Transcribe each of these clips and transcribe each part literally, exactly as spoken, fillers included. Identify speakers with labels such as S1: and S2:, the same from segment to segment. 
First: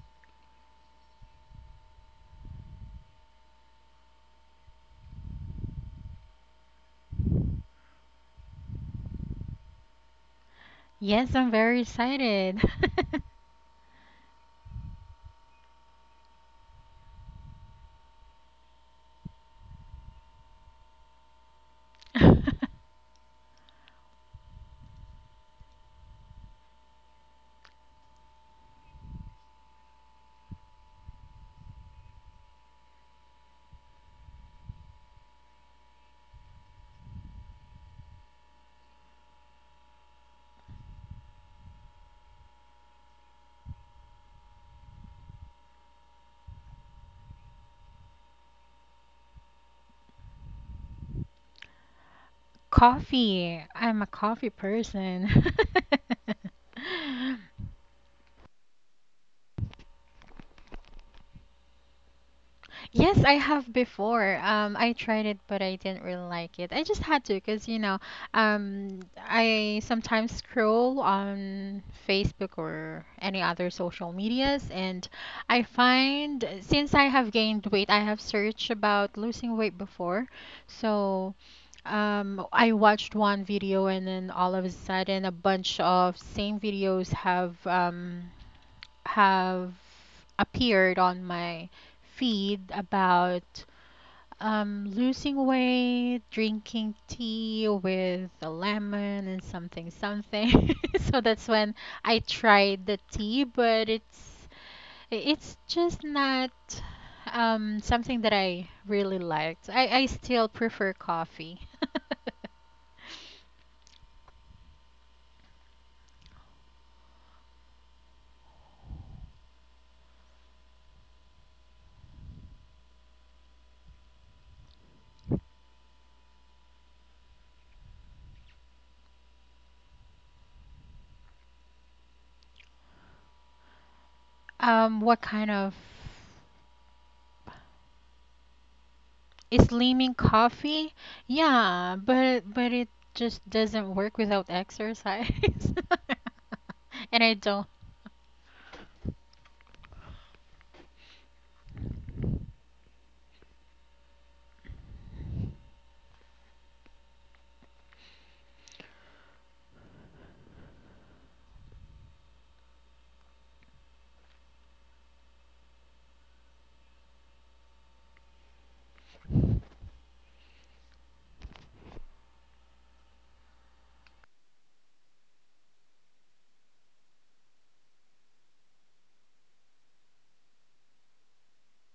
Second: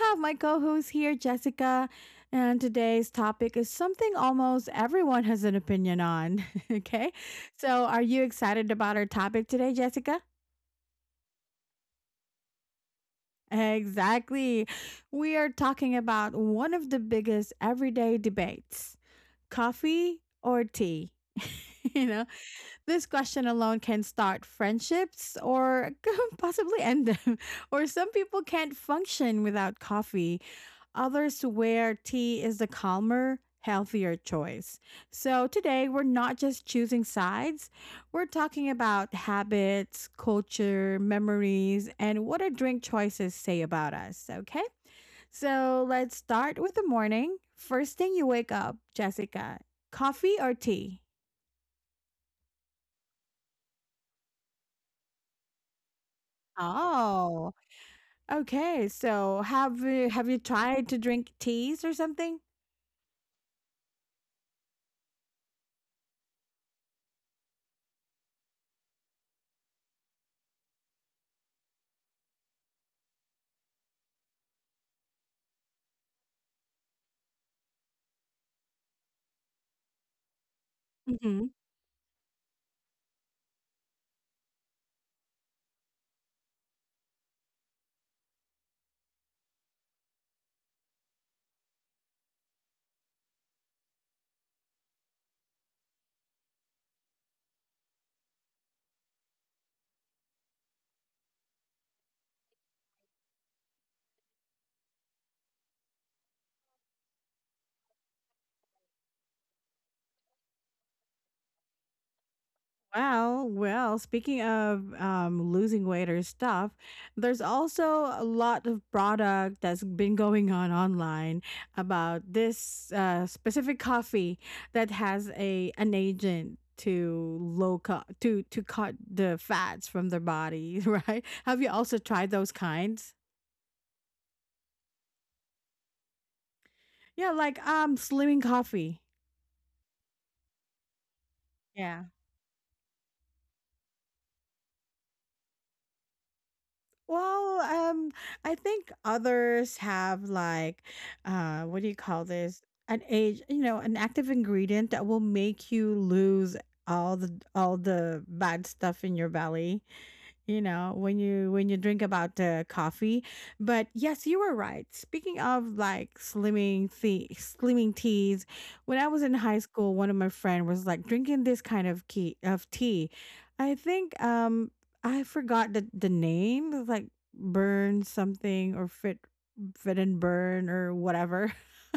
S1: have my co host here, Jessica. And today's topic is something almost everyone has an opinion on. Okay. So, are you excited about our topic today, Jessica?
S2: Yes, I'm very excited.
S1: Exactly. We are talking about one of the biggest everyday debates, coffee or tea. you know, This question alone can start friendships or possibly end them. Or some people can't function without coffee. Others swear tea is the calmer, healthier choice. So today, we're not just choosing sides, we're talking about habits, culture, memories, and what our drink choices say about us. Okay? So let's start with the morning. First thing you wake up, Jessica, coffee or tea?
S2: Coffee. I'm a coffee person.
S1: Oh. Okay, so have you have you tried to drink teas or something?
S2: Yes, I have before. Um, I tried it, but I didn't really like it. I just had to, cause you know, um, I sometimes scroll on Facebook or any other social medias, and I find since I have gained weight, I have searched about losing weight before, so.
S1: Hmm.
S2: Um, I watched one video and then all of a sudden a bunch of same videos have um, have appeared on my feed about um, losing weight, drinking tea with a lemon and something something. So that's when I tried the tea, but it's it's just not um, something that I really liked. I, I still prefer coffee.
S1: Well, well, speaking of um, losing weight or stuff, there's also a lot of product that's been going on online about this uh, specific coffee that has a an agent to low cut to to cut the fats from their body, right? Have you also tried those kinds?
S2: Um, what kind of
S1: Yeah, like um, slimming coffee.
S2: Is leaning coffee? Yeah,
S1: Yeah.
S2: but but it just doesn't work without exercise. And I
S1: Well,
S2: don't
S1: um, I think others have like, uh, what do you call this? An age, you know, an active ingredient that will make you lose all the all the bad stuff in your belly, you know, when you when you drink about the coffee. But yes, you were right, speaking of like slimming tea, slimming teas. When I was in high school, one of my friend was like drinking this kind of key of tea. I think, um I forgot the the name. It was like burn something or fit, fit and burn or whatever.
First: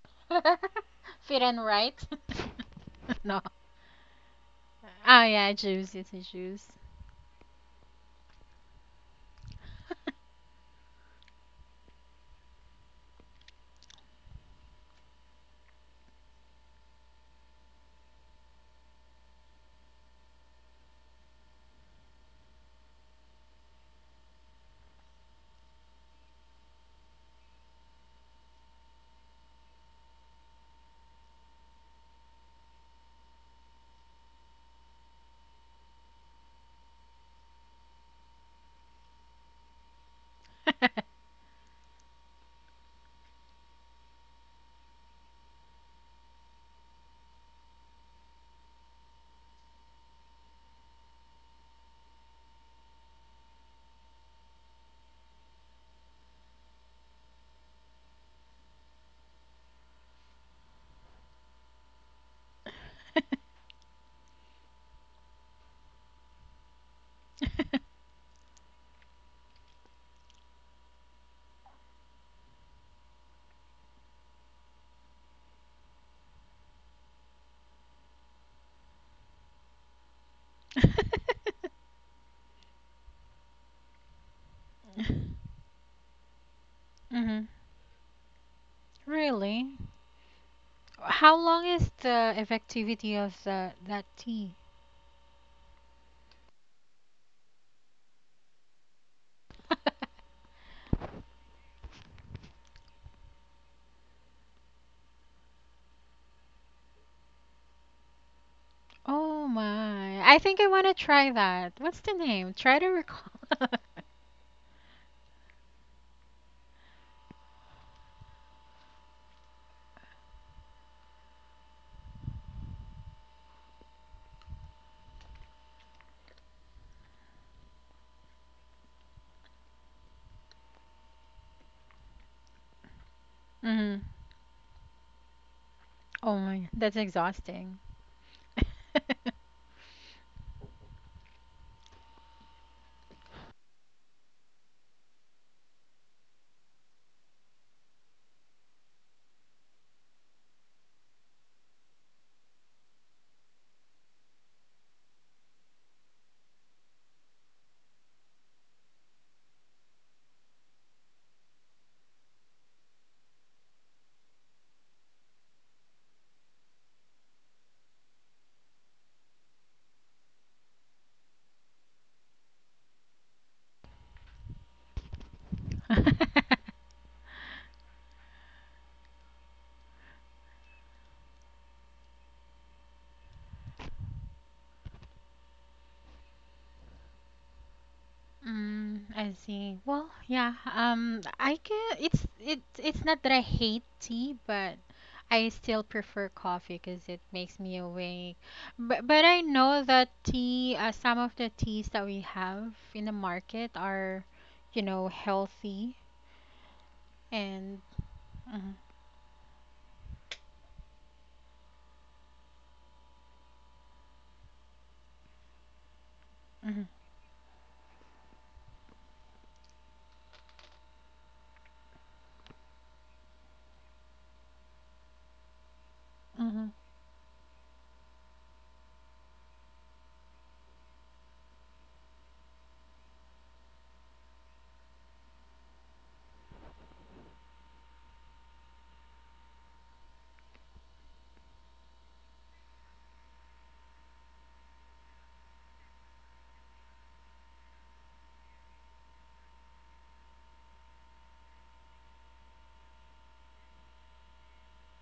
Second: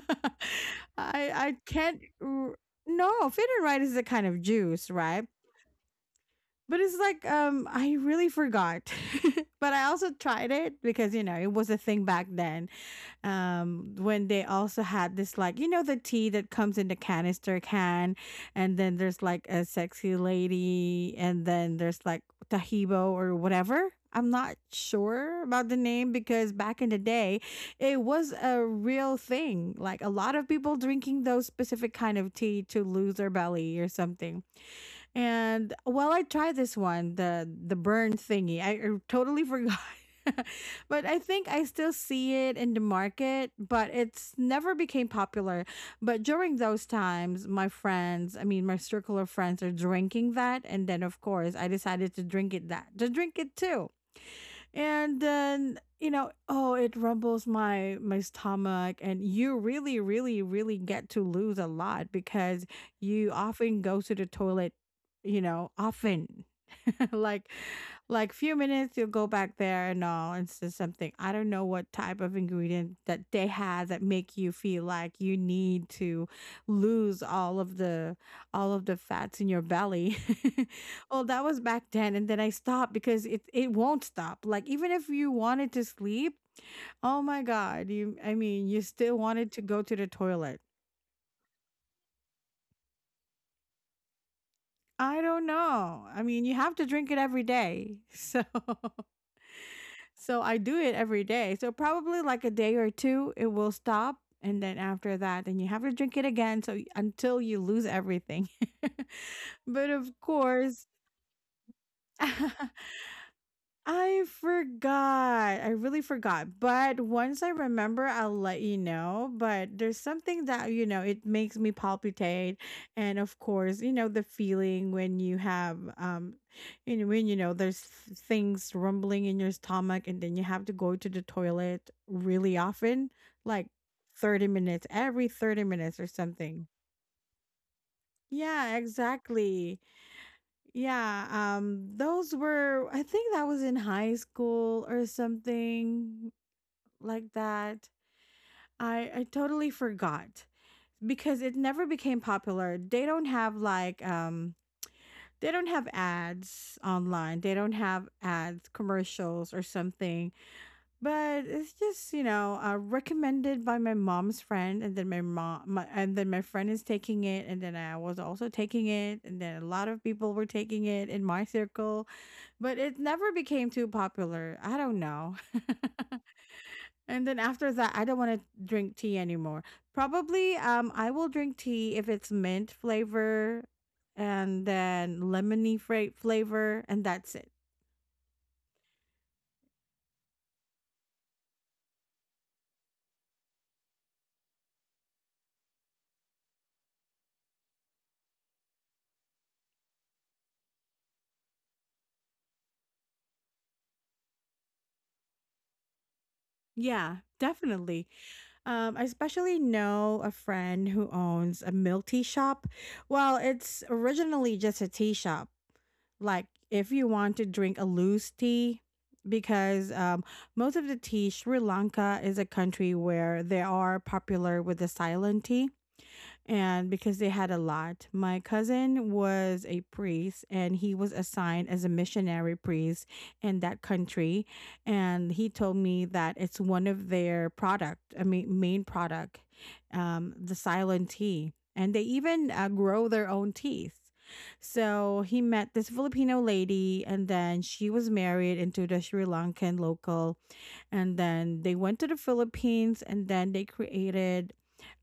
S1: i
S2: fit
S1: i
S2: and right.
S1: can't r- No,
S2: No.
S1: fit and right is a kind of juice,
S2: Oh
S1: right?
S2: yeah, juice is a juice.
S1: But it's like, um, I really forgot. But I also tried it because, you know, it was a thing back then. Um, when they also had this, like, you know, the tea that comes in the canister can. And then there's like a sexy lady. And then there's like Tahibo or whatever. I'm not sure about the name because back in the day, it was a real thing. Like a lot of people drinking those specific kind of tea to lose their belly or something. And well, I tried this one, the the burn thingy. I, I totally forgot. But I think I still see it in the market, but it's never became popular. But during those times, my friends, I mean my circle of friends are drinking that, and then of course I decided to drink it that to drink it too. And then, you know, oh, it rumbles my my stomach, and you really really really get to lose a lot because you often go to the toilet, you know, often. like like few minutes you'll go back there and all. And so something, I don't know what type of ingredient that they had that make you feel like you need to lose all of the all of the fats in your belly. Well, that was back then, and then I stopped because it it won't stop. Like, even if you wanted to sleep, oh my
S2: Hmm.
S1: god, you I mean, you still wanted to
S2: Really?
S1: go to the toilet.
S2: How long is the effectivity of the that tea?
S1: I don't know, I mean you have to drink it every day. So, so I do it every day. So probably like a day or two, it will stop. And then after that, then you have to drink it again. So y- until you lose everything.
S2: Oh
S1: But of
S2: my. I think I want
S1: course,
S2: to try that. What's the name? Try to recall.
S1: I forgot. I really forgot. But once I remember, I'll let you know. But there's something that, you know, it makes me palpitate. And of course, you know, the feeling when you have, um, you know, when you know there's f- things rumbling in your stomach and then you have to go to the toilet really often, like
S2: Hmm.
S1: thirty minutes, every thirty minutes or
S2: Oh
S1: something.
S2: my, that's exhausting.
S1: Yeah, exactly. Yeah, um those were, I think that was in high school or something like that. I I totally forgot because it never became popular. They don't have like um they don't have ads online. They don't have ads, commercials or something. But it's just, you know, uh, recommended by my mom's friend, and then my mom, my, and then my friend is taking it, and then I was also taking it, and then a lot of people were taking it in my circle, but it never became too popular. I don't know. And then after that, I don't want to drink tea anymore. Probably, um, I will drink tea if it's mint flavor, and then lemony fra- flavor, and that's it.
S2: Mm, I see. Well, yeah. Um, I can. It's it's it's not that I hate tea, but I still prefer coffee because it makes me awake. But but I know that tea. Uh, some of the teas that we have in the market are, you know, healthy
S1: Yeah,
S2: and.
S1: definitely. Um, I especially know a friend who owns a milk tea shop. Well, it's originally just a tea shop. Like,
S2: Mhm.
S1: if you want to drink a loose tea, because um, most of the tea, Sri Lanka is a country where they are popular with the silent tea,
S2: Mhm.
S1: and because they had a lot. My cousin was a priest and he was assigned as a missionary priest in that country, and he told me that it's one of their product, I mean main product, um the silent tea. And they even uh, grow their own teas. So he met this Filipino lady, and then she was married into the Sri Lankan local. And then they went to the Philippines, and then they created,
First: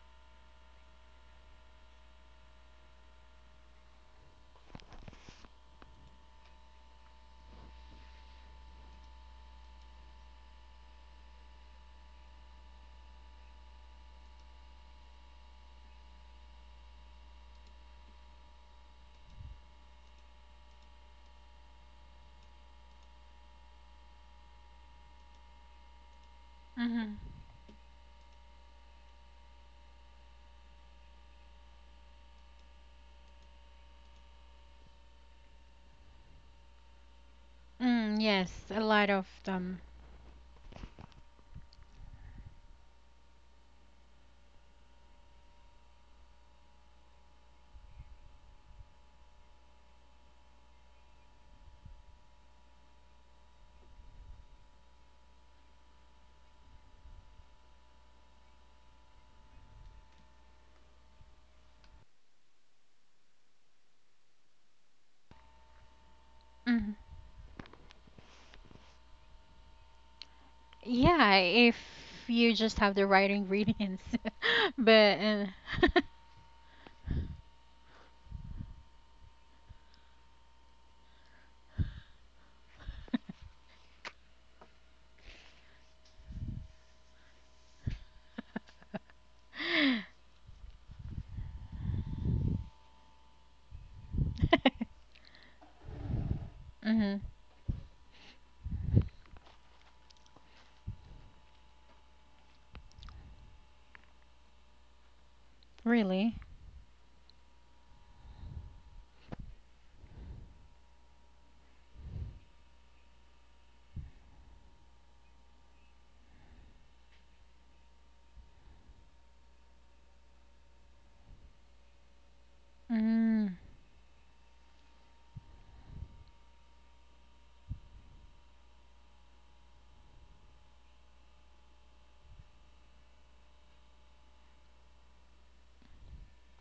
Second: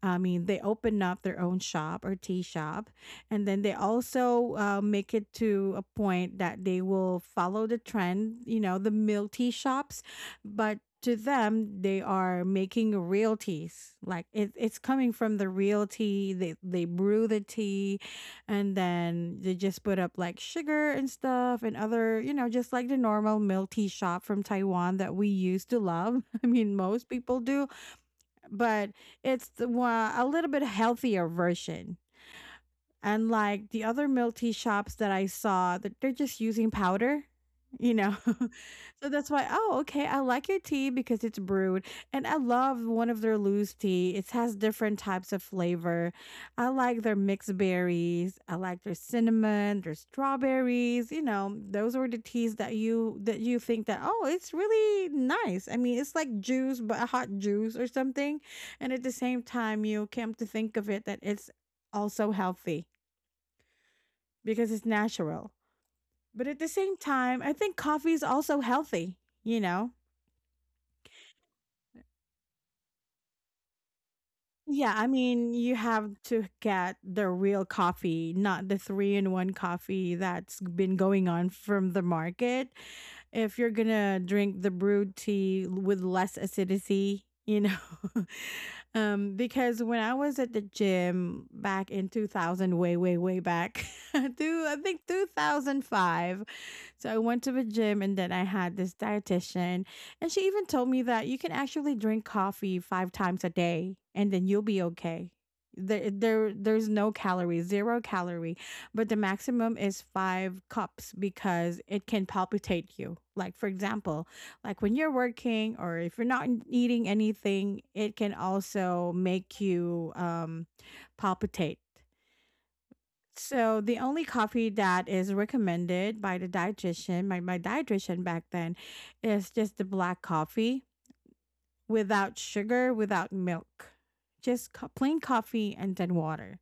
S1: I mean, they opened up their own shop or tea shop, and then they also uh, make it to a point that they will follow the trend, you know, the milk tea shops, but to them, they are making real teas. Like, it, it's coming from the real tea. They they brew the tea, and then they just put up like sugar and stuff and other, you know, just like the normal milk tea shop from Taiwan that we used to love. I mean most
S2: Mhm.
S1: people do. But it's the one, a little bit healthier version. And like the other milk tea shops that I saw, that they're just using powder, you know.
S2: Mm, yes, a
S1: So
S2: lot of
S1: that's why, oh,
S2: them.
S1: okay, I like your tea because it's brewed. And I love one of their loose tea. It has different types of flavor. I like their mixed berries. I like their cinnamon, their strawberries, you know, those were the teas that you that you think that, oh, it's really nice. I mean, it's like juice, but a hot juice or something. And at the same time, you come to think of it that it's also healthy because it's natural. But at the
S2: Mhm.
S1: same time, I think coffee is also healthy, you know?
S2: Yeah, if you just have the right ingredients.
S1: Yeah, I
S2: But uh,
S1: mean, you have to get the real coffee, not the three in one coffee that's been going on from the market. If you're gonna drink the brewed tea with less acidity, you know, um, because when I was at the gym back in two thousand, way, way, way back, to I think twenty oh five, so I
S2: Mhm.
S1: went to the gym, and then I had this dietitian, and she even told me that you can actually drink coffee five times a day, and then you'll be okay. There,
S2: Really?
S1: there, there's no calories, zero calorie, but the maximum is five cups because it can palpitate you. Like, for example, like when you're working or if you're not eating anything, it can also make you um, palpitate.
S2: Mm.
S1: So the only coffee that is recommended by the dietitian, my, my dietitian back then, is just the black coffee without sugar, without milk, just co- plain coffee and then water.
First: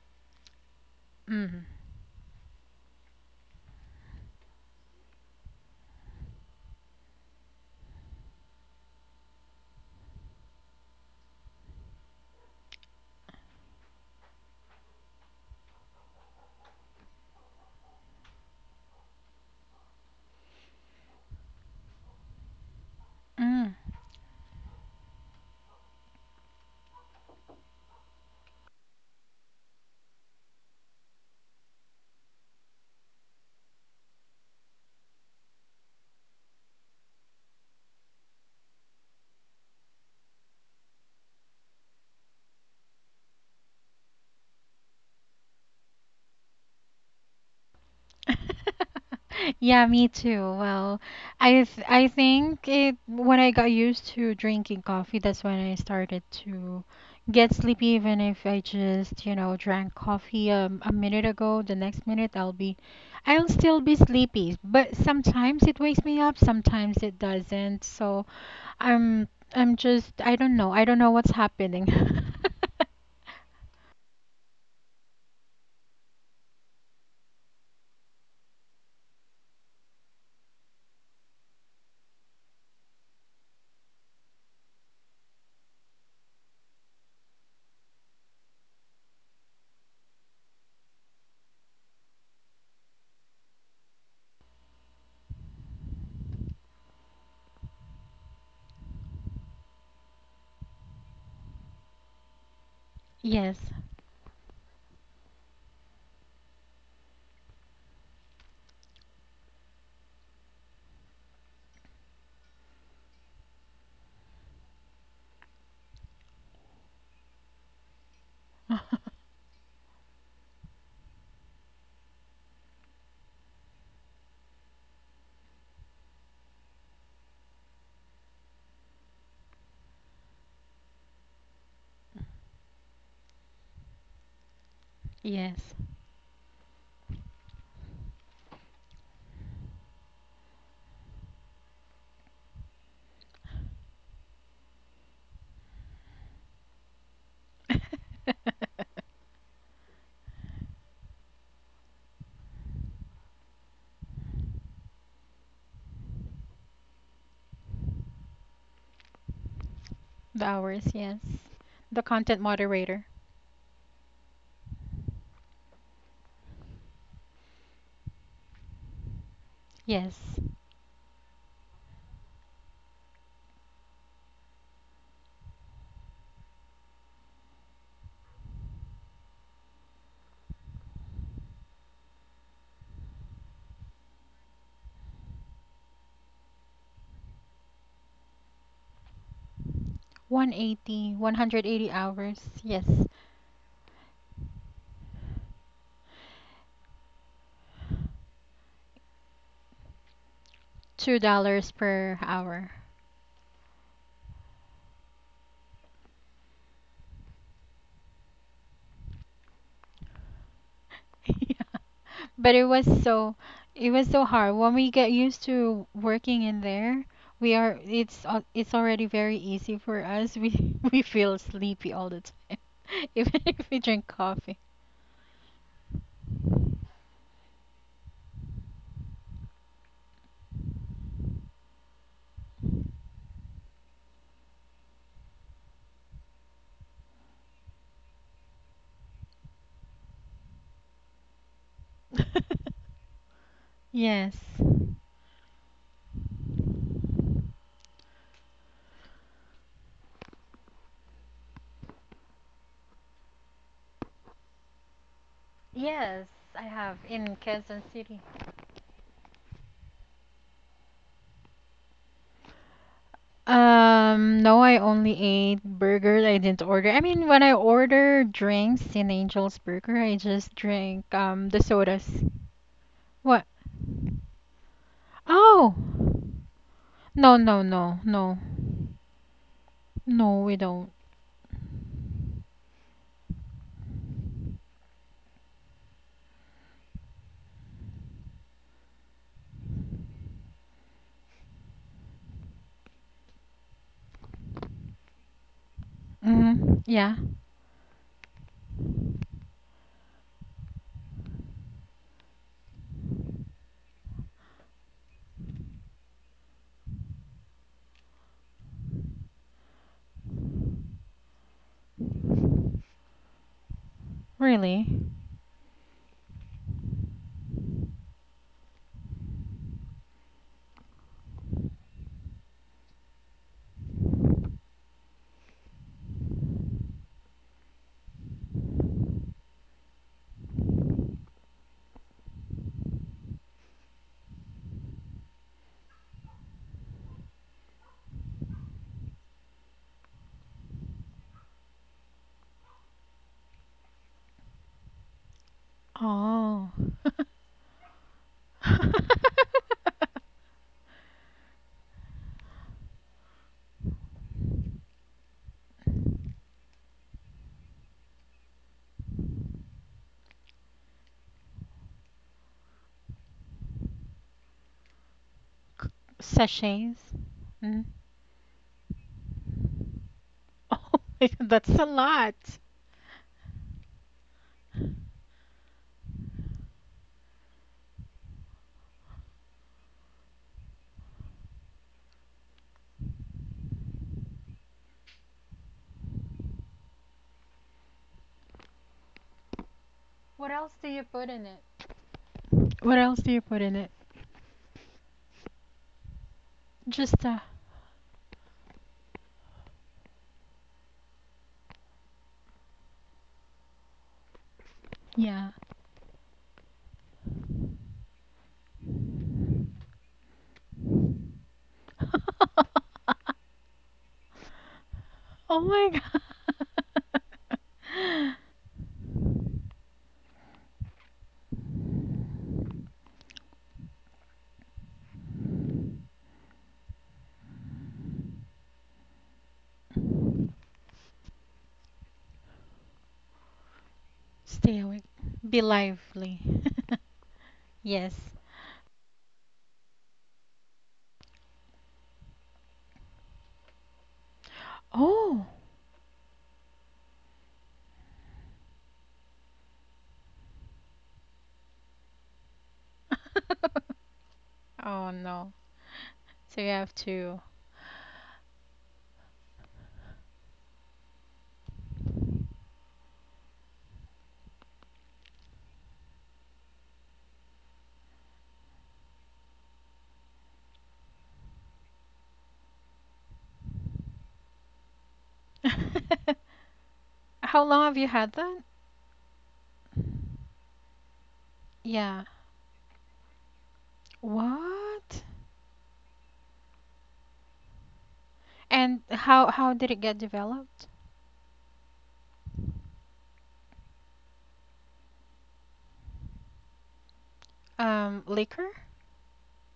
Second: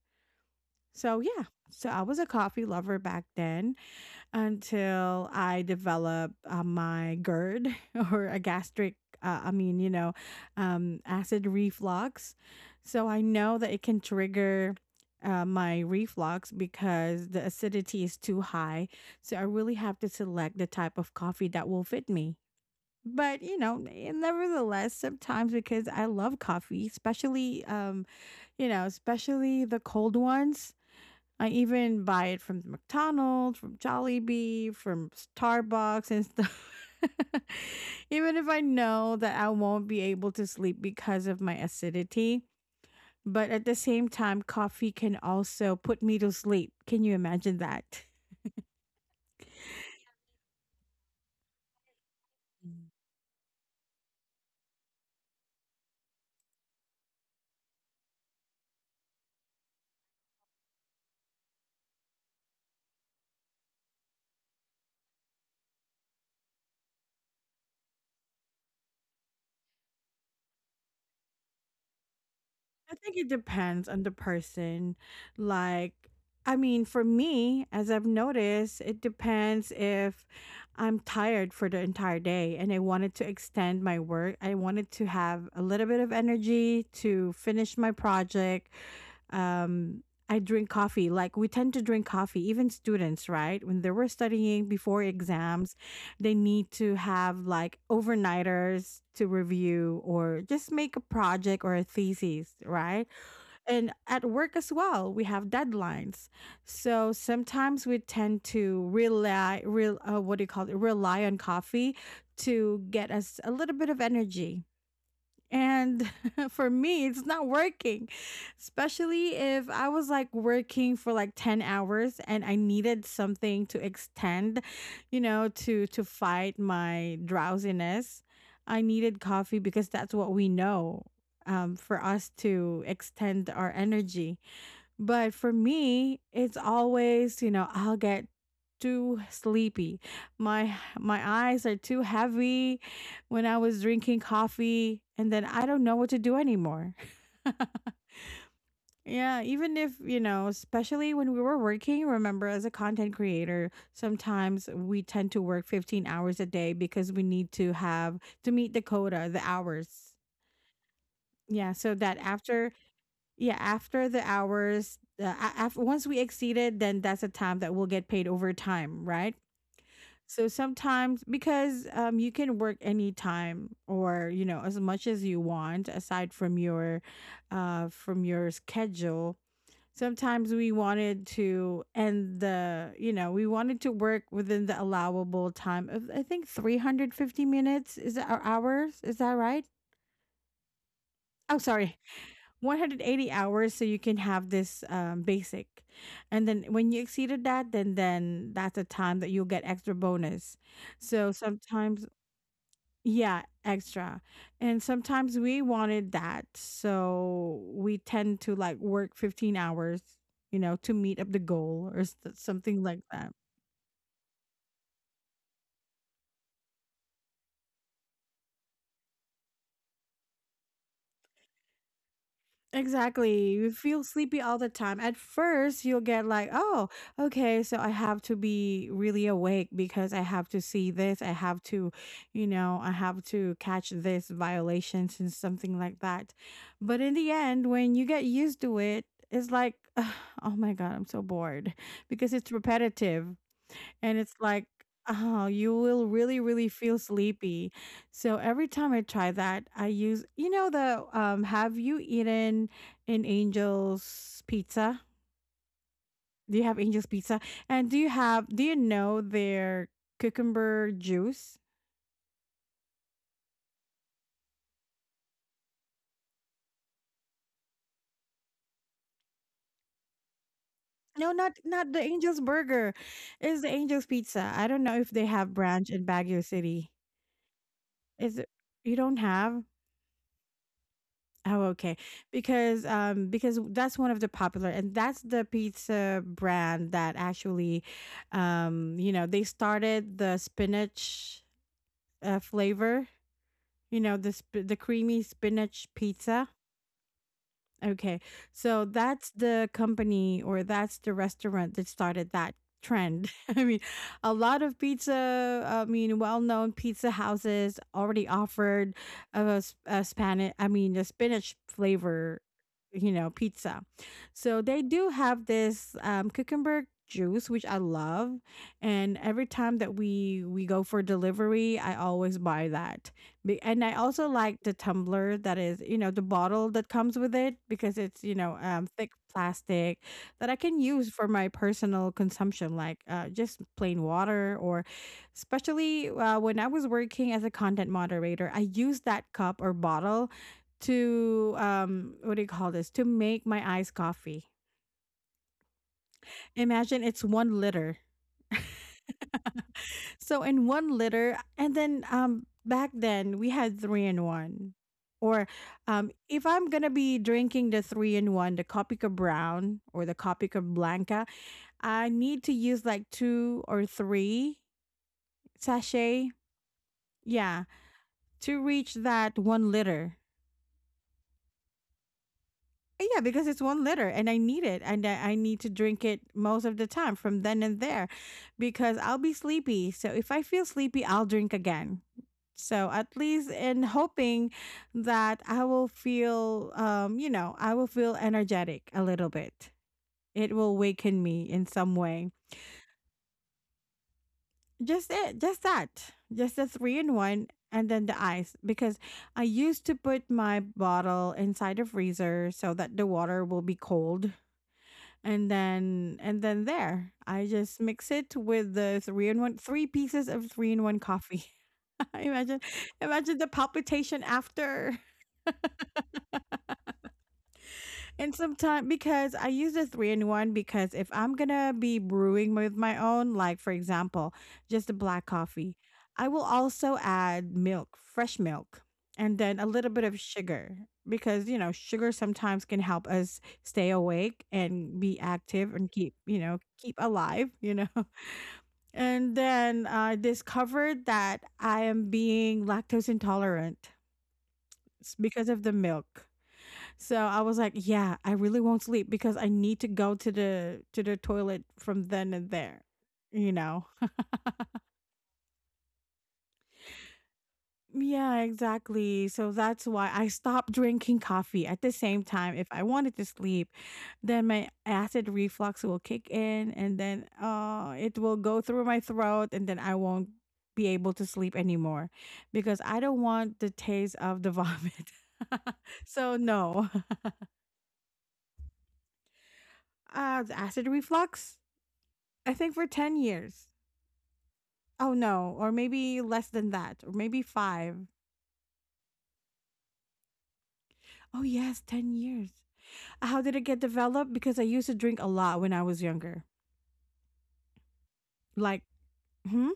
S1: So, yeah.
S2: Mm.
S1: So, I was a coffee lover back then until I developed uh, my GERD or a gastric, uh, I mean, you know, um, acid reflux. So, I know that it can trigger uh, my reflux because the acidity is too high. So, I really have to select the type of coffee that will fit me. But you
S2: Hmm.
S1: know, n- nevertheless, sometimes because I love coffee, especially um you know, especially the cold ones, I even buy it from McDonald's, from Jollibee, from Starbucks and stuff. Even if I know that I won't be able to sleep because of my acidity, but at the same time coffee can also put me to sleep, can you imagine that?
S2: Yeah, me too. Well, I th I think it when I got used to drinking coffee, that's when I started to get sleepy. Even if I just, you know, drank coffee um, a minute ago, the next minute I'll be, I'll still be sleepy. But sometimes it wakes me up, sometimes it doesn't. So I'm, I'm just, I don't know. I don't know what's happening.
S1: I think it depends on the person. Like, I mean, for me, as I've noticed, it depends if I'm tired for the entire day and I wanted to extend my work. I wanted to have a little bit of energy to finish my project. Um, I drink coffee. Like, we tend to drink coffee, even students, right? When they were studying before exams, they need to have like overnighters to review or just make a project or a thesis, right?
S2: Yes.
S1: And at work as well, we have deadlines. So sometimes we tend to rely, real, uh, what do you call it, rely on coffee to get us a little bit of energy. And for me, it's not working, especially if I was like working for like ten hours and I needed something to extend, you know, to to fight my drowsiness. I needed coffee because that's what we know um, for us to extend our energy, but for
S2: Yes.
S1: me, it's always, you know, I'll get too sleepy. My my eyes are too heavy when I was drinking coffee and then I don't know what to do anymore. Yeah, even if, you know, especially when we were working, remember, as a content creator, sometimes we tend to work fifteen hours a day because we need to have to meet the quota, the hours.
S2: The hours, yes.
S1: Yeah, so
S2: The
S1: that
S2: content
S1: after,
S2: moderator.
S1: yeah, after the hours, uh, after once we exceeded, then that's a time that we'll get paid overtime, right?
S2: Yes.
S1: So sometimes because um you can work anytime or, you know, as much as you want aside from your uh from your schedule. Sometimes we wanted to end the, you know, we wanted to work within the allowable time of I think three hundred fifty minutes is our hours, is that right?
S2: One hundred eighty, one
S1: Oh,
S2: hundred eighty
S1: sorry,
S2: hours. Yes.
S1: one hundred eighty hours, so you can have this um, basic, and then when you exceeded that, then then that's the time that you'll get extra bonus. So
S2: two dollars
S1: sometimes,
S2: per hour.
S1: yeah, extra. And sometimes we wanted that, so we tend to like work fifteen hours, you know, to meet up the
S2: Yeah.
S1: goal or s-
S2: But it
S1: something
S2: was
S1: like that.
S2: so it was so hard. When we get used to working in there, we are it's al- it's already very easy for us. We we feel sleepy all the time, even
S1: Exactly.
S2: if
S1: You
S2: we
S1: feel
S2: drink
S1: sleepy
S2: coffee.
S1: all the time. At first, you'll get like, oh, okay, so I have to be really awake because I have to see this. I have to, you know, I have to catch this violations and something like that. But in the end, when you get used to it, it's like, "Ugh, oh my God, I'm so bored because it's repetitive and
S2: Yes.
S1: it's like, oh, you will really, really feel sleepy. So every time I try that, I use, you know, the um, have you eaten an Angel's pizza?
S2: Yes,
S1: Do
S2: I
S1: you have
S2: have
S1: Angel's
S2: in
S1: pizza?
S2: Quezon
S1: And do you
S2: City.
S1: have, do you know their cucumber juice?
S2: Um, no, I only ate burgers. I didn't order. I mean, when I order drinks in Angel's Burger, I just drink
S1: No,
S2: um
S1: not
S2: the
S1: not the
S2: sodas.
S1: Angel's Burger.
S2: What?
S1: It's the Angel's Pizza. I don't know if they have
S2: Oh,
S1: branch in Baguio City.
S2: no, no, no, no,
S1: Is it you don't have?
S2: no, we don't.
S1: Oh, okay. Because um because that's one of the popular and that's the pizza brand that actually um you know, they started the spinach uh, flavor, you know, the sp- the creamy spinach pizza.
S2: Mm-hmm. Yeah,
S1: Okay. So that's the company or that's the restaurant that started that trend. I mean, a lot of pizza, I mean, well-known pizza houses already offered a, s- a Spanish, I mean, a spinach flavor, you know, pizza. So they
S2: really?
S1: do have this um, cucumber juice which I love, and every time that we we go for delivery I always buy that be and I also like the tumbler that is, you know, the bottle that comes with it because it's, you know, um, thick plastic that I can use for my personal consumption, like uh, just plain water or especially uh, when I was working as a content moderator, I used that cup or bottle to, um, what do you call this, to make my iced coffee.
S2: Oh,
S1: Imagine it's one liter. So in one liter, and then um back then we had three in one. Or um if I'm gonna be drinking the three in one, the Copica Brown or the Copica Blanca, I need to use like two or three sachet.
S2: sachets.
S1: Yeah,
S2: Mm.
S1: to reach that one liter.
S2: Oh, my God, that's a lot.
S1: Uh, Yeah, because it's one liter and I need it and I I need to drink it most of the time from then and there because I'll be sleepy. So if I feel sleepy, I'll drink again. So at least in hoping that I will feel, um, you know, I will feel energetic a little bit.
S2: What
S1: It
S2: else
S1: will
S2: do you
S1: waken
S2: put in
S1: me
S2: it?
S1: in some way.
S2: What else do you put in it?
S1: Just it, just that, just the three in
S2: Just uh,
S1: one, and then the ice. Because I used to put my bottle inside the freezer so that the water will be cold,
S2: yeah.
S1: and then and then there, I just mix it with the three in one, three pieces of three in one coffee. Imagine, imagine the palpitation after.
S2: Oh my god.
S1: And sometimes because I use the three in one because if I'm gonna be brewing with my own, like for example, just a black coffee, I will also add milk, fresh milk, and then a little bit of sugar because you know sugar sometimes can help us stay awake
S2: Stay
S1: and
S2: awake.
S1: be
S2: Be
S1: active and keep, you
S2: lively.
S1: know, keep alive, you know.
S2: Yes.
S1: And then I discovered that I am being lactose intolerant s-
S2: Oh.
S1: because of the milk, so I was like, yeah, I really won't sleep because I need to go to the to the toilet from then and there, you know.
S2: Oh no. So you have to.
S1: Yeah, exactly. So that's why I stopped drinking coffee at the same time. If I wanted to sleep, then my acid reflux will kick in and then uh it will go through my throat and then I won't be able to sleep anymore because I don't want the taste of the vomit. So no.
S2: How long have you had that?
S1: Uh acid reflux,
S2: Yeah.
S1: I think for ten years. Oh
S2: What?
S1: no, or maybe less than that, or maybe five.
S2: And how how did it get developed?
S1: Oh yes, ten years. How did it get developed? Because I used to drink a lot when I was younger.
S2: Um, liquor?
S1: Like, hmm?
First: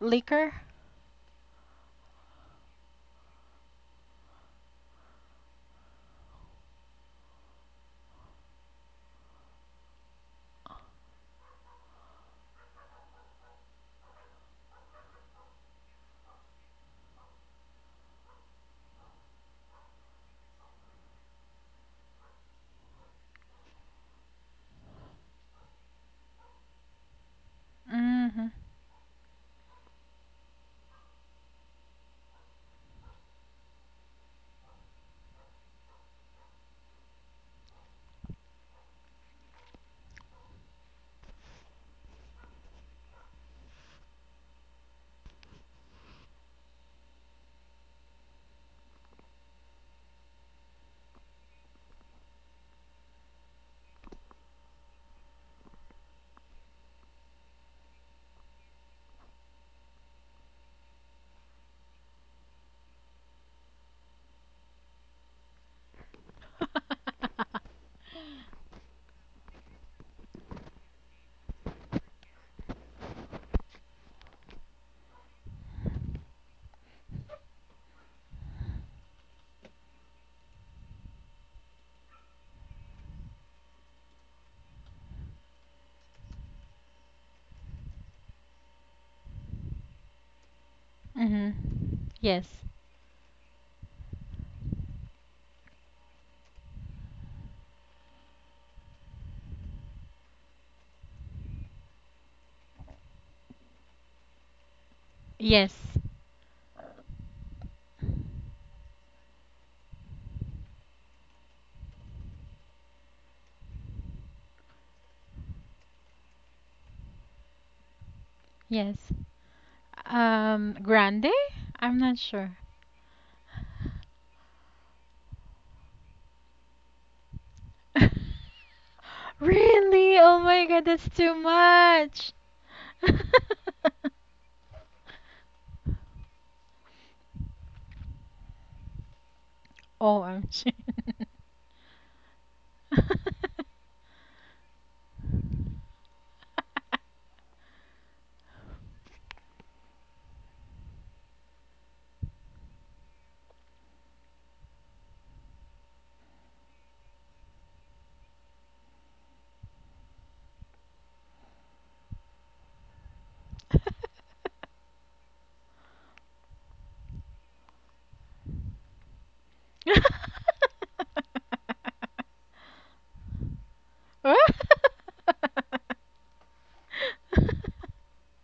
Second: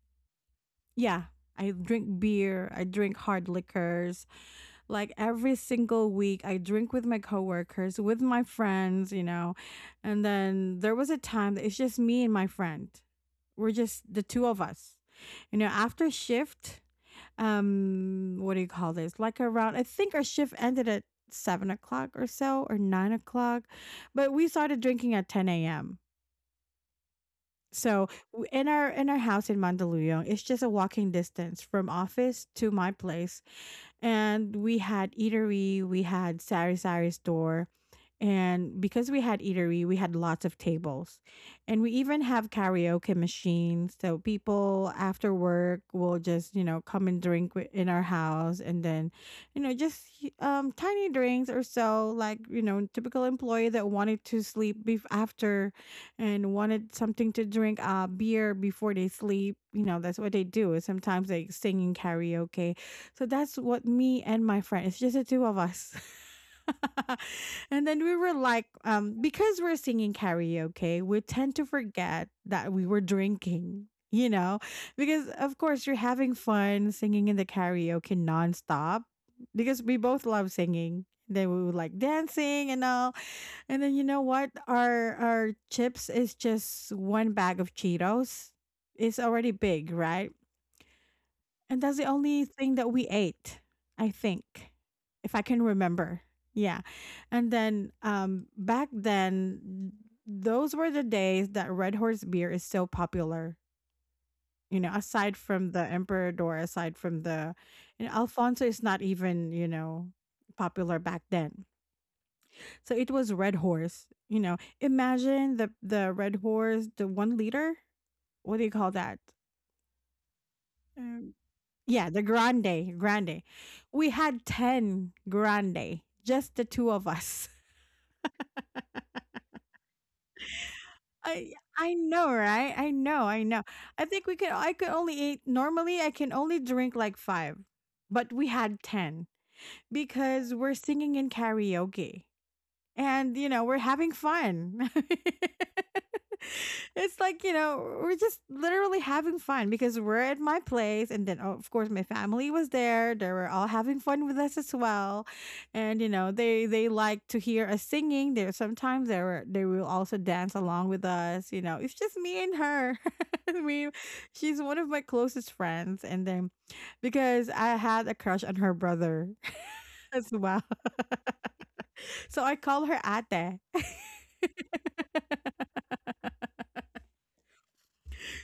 S2: Liquor?
S1: Yeah, I drink beer, I drink hard liquors. Like every single week, I drink with my coworkers, with my friends, you know. And then there was a time that it's just me and my friend. We're just the two of us. You know, after shift, um what do you call this like around I think our shift ended at seven o'clock or so or nine o'clock, but we started drinking at ten a.m. So
S2: Mm-hmm.
S1: w- in our in our house in Mandaluyong, it's just a walking distance from office to my place, and we had eatery, we had Sari Sari store. And because we had eatery, we had lots of tables. And we even have karaoke machines. So people after work will just, you know, come and drink wi- in our house, and then, you know, just um tiny drinks or so, like, you know, typical employee that wanted to sleep bef- after and wanted something to drink uh beer before they sleep. You know, that's what they do. Sometimes they sing in karaoke, so that's what me and my friend, it's just the two of us. And then we were like, um, because we're singing karaoke, we tend to forget that we were drinking, you know, because of course you're having fun singing in the karaoke nonstop because we both love singing. Then we would like dancing and all. And then, you know what? Our our chips is just one bag of Cheetos. It's already big, right?
S2: Mm-hmm.
S1: And that's the only
S2: Yes.
S1: thing that we ate, I think, if I can remember. Yeah. And then um back then, those were the days that Red Horse beer is so popular. You know, aside from
S2: Yes.
S1: the Emperador, aside from the, you know, Alfonso is not even, you know, popular back then. So it was Red Horse, you know. Imagine the the Red Horse, the one liter, what do you call
S2: Yes.
S1: that?
S2: Um, grande?
S1: Um,
S2: I'm
S1: Yeah,
S2: not
S1: the
S2: sure.
S1: grande, grande. We had ten grande, just the two of us.
S2: Really? Oh my god, that's too
S1: I I know,
S2: much.
S1: right? I know, I know. I think we could I could only eat normally I can only drink like five, but we had ten because we're
S2: O M G.
S1: singing in karaoke. And you know we're having fun. It's like, you know, we're just literally having fun because we're at my place, and then oh, of course my family was there, they were all having fun with us as well, and you know they they like to hear us singing there, sometimes they were they will also dance along with us, you know, it's just me and her. I mean, she's one of my closest friends, and then because I had a crush on her brother as well, so I call her ate.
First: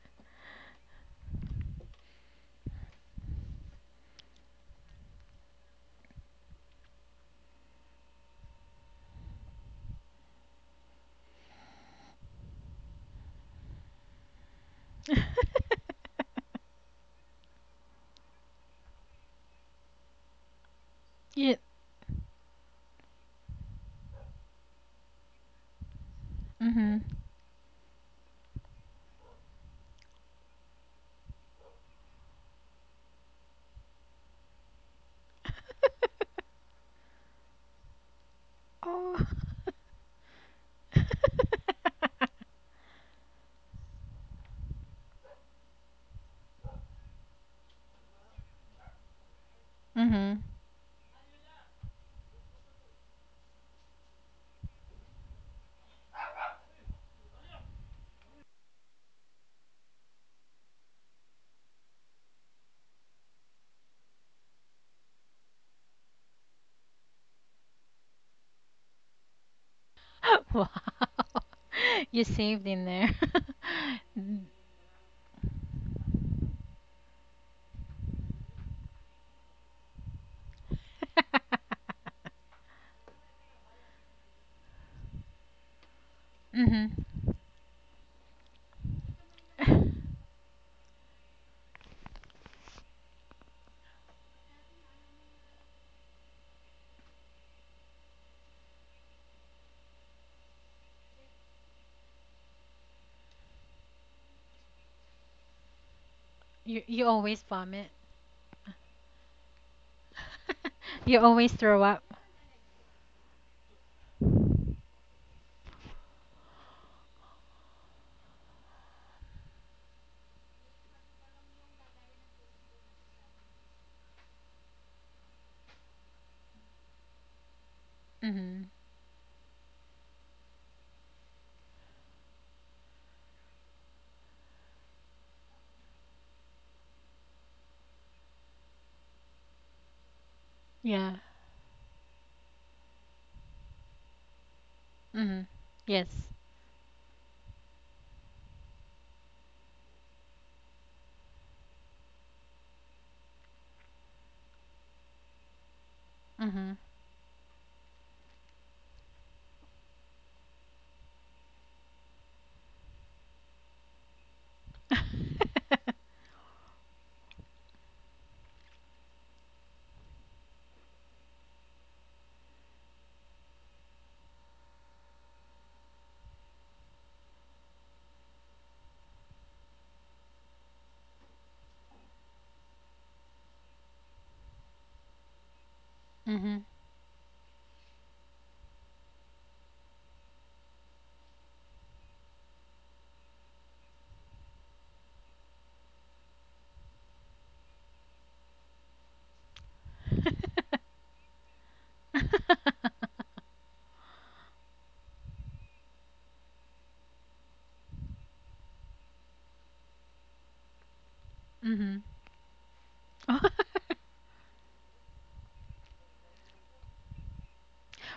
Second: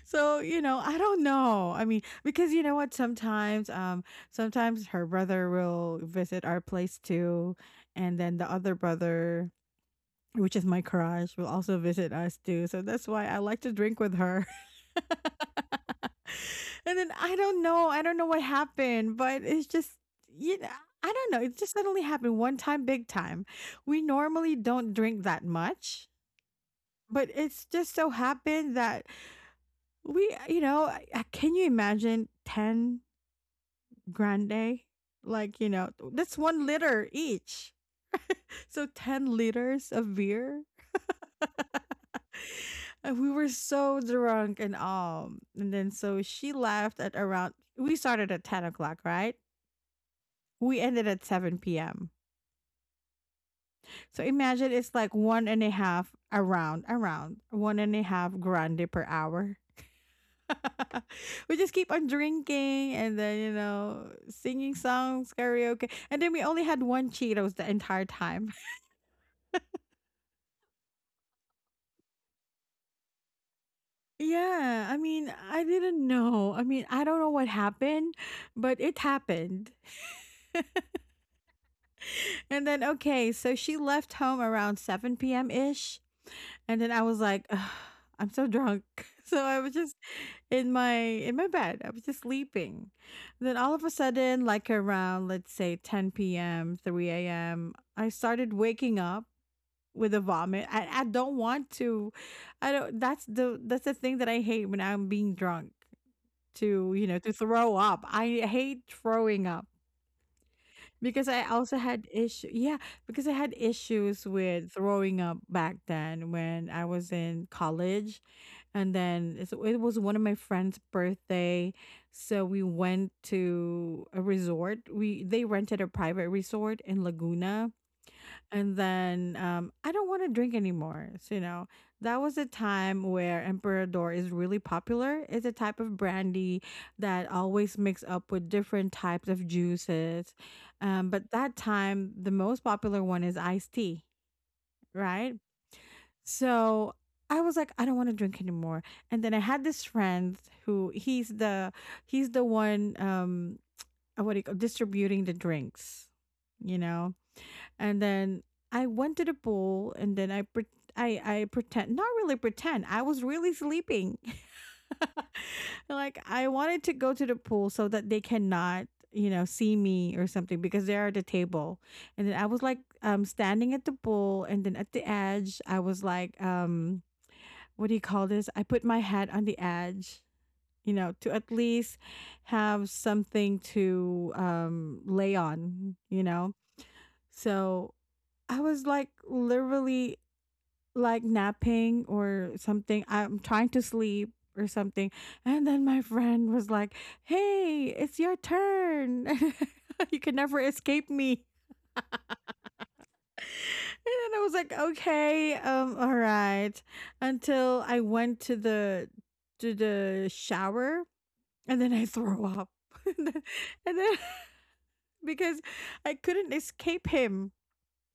S1: So, you know, I don't know. I mean, because you know what, sometimes um sometimes her brother will visit our place too, and then the other brother, which is my crush, will also visit us too. So that's why I like to drink with her. And then I don't know. I don't know what happened, but it's just, you know, I don't know.
S2: Yeah.
S1: It just suddenly happened one time big time. We normally don't drink that much,
S2: Mhm.
S1: but it's just so happened that we, you know, I- I- can you imagine ten grande? Like, you know, that's one liter each. So
S2: Oh.
S1: ten liters of beer. And we were so drunk and all. And then so she left at around, we started at ten o'clock, right?
S2: Mhm.
S1: We ended at seven p m. So imagine it's like one and a half, around, around one and a half grande per hour. We just keep on drinking, and then, you know, singing songs, karaoke, and then we only had one Cheetos the entire time.
S2: Wow. You saved in there. Mm.
S1: Yeah, I mean I didn't know, I mean I don't know what happened, but it happened. And then okay, so she left home around seven p.m ish. And then
S2: Mhm.
S1: I was like, "Ugh, I'm so drunk." So I was just in my in my bed. I was just sleeping. Then all of a sudden, like around, let's say ten p m, three a m, I started waking up with a vomit. I, I don't want to. I don't. That's the that's the thing that I hate when I'm being drunk.
S2: You
S1: To,
S2: you
S1: you know, to
S2: always
S1: throw
S2: vomit.
S1: up. I hate throwing up
S2: You
S1: because I
S2: always
S1: also
S2: throw up.
S1: had issue. Yeah, because I had issues with throwing up back then when I was in college. And then it's- it was one of my friend's birthday, so we went to a resort. We They rented a private resort in Laguna.
S2: Mm-hmm.
S1: And then um, I don't want to drink anymore. So you know that was a time where Emperador is really popular. It's a type of brandy that always mix up with different types of juices, um,
S2: Yeah.
S1: but that time the most popular one is iced tea, right?
S2: Mm-hmm. Yes.
S1: So I was like, I don't want to drink anymore. And then I had this friend who he's the he's the one, um uh, what do you call, distributing the drinks,
S2: Mm-hmm.
S1: you know. And then I went to the pool, and then I pre- I I pretend, not really pretend, I was really sleeping. Like I wanted to go to the pool so that they cannot, you know, see me or something, because they're at the table. And then I was like, um standing at the pool, and then at the edge I was like, um what do you call this? I put my hat on the edge, you know, to at least have something to um lay on, you know.
S2: Mm-hmm.
S1: So I was like literally like napping or something. I'm trying to sleep or something. And then my friend was like, "Hey, it's your turn." You can never escape me. And then I was like, "Okay, um, all right." Until I went to the to the shower, and then
S2: Mm-hmm.
S1: I throw up. and then and then- because I couldn't escape him.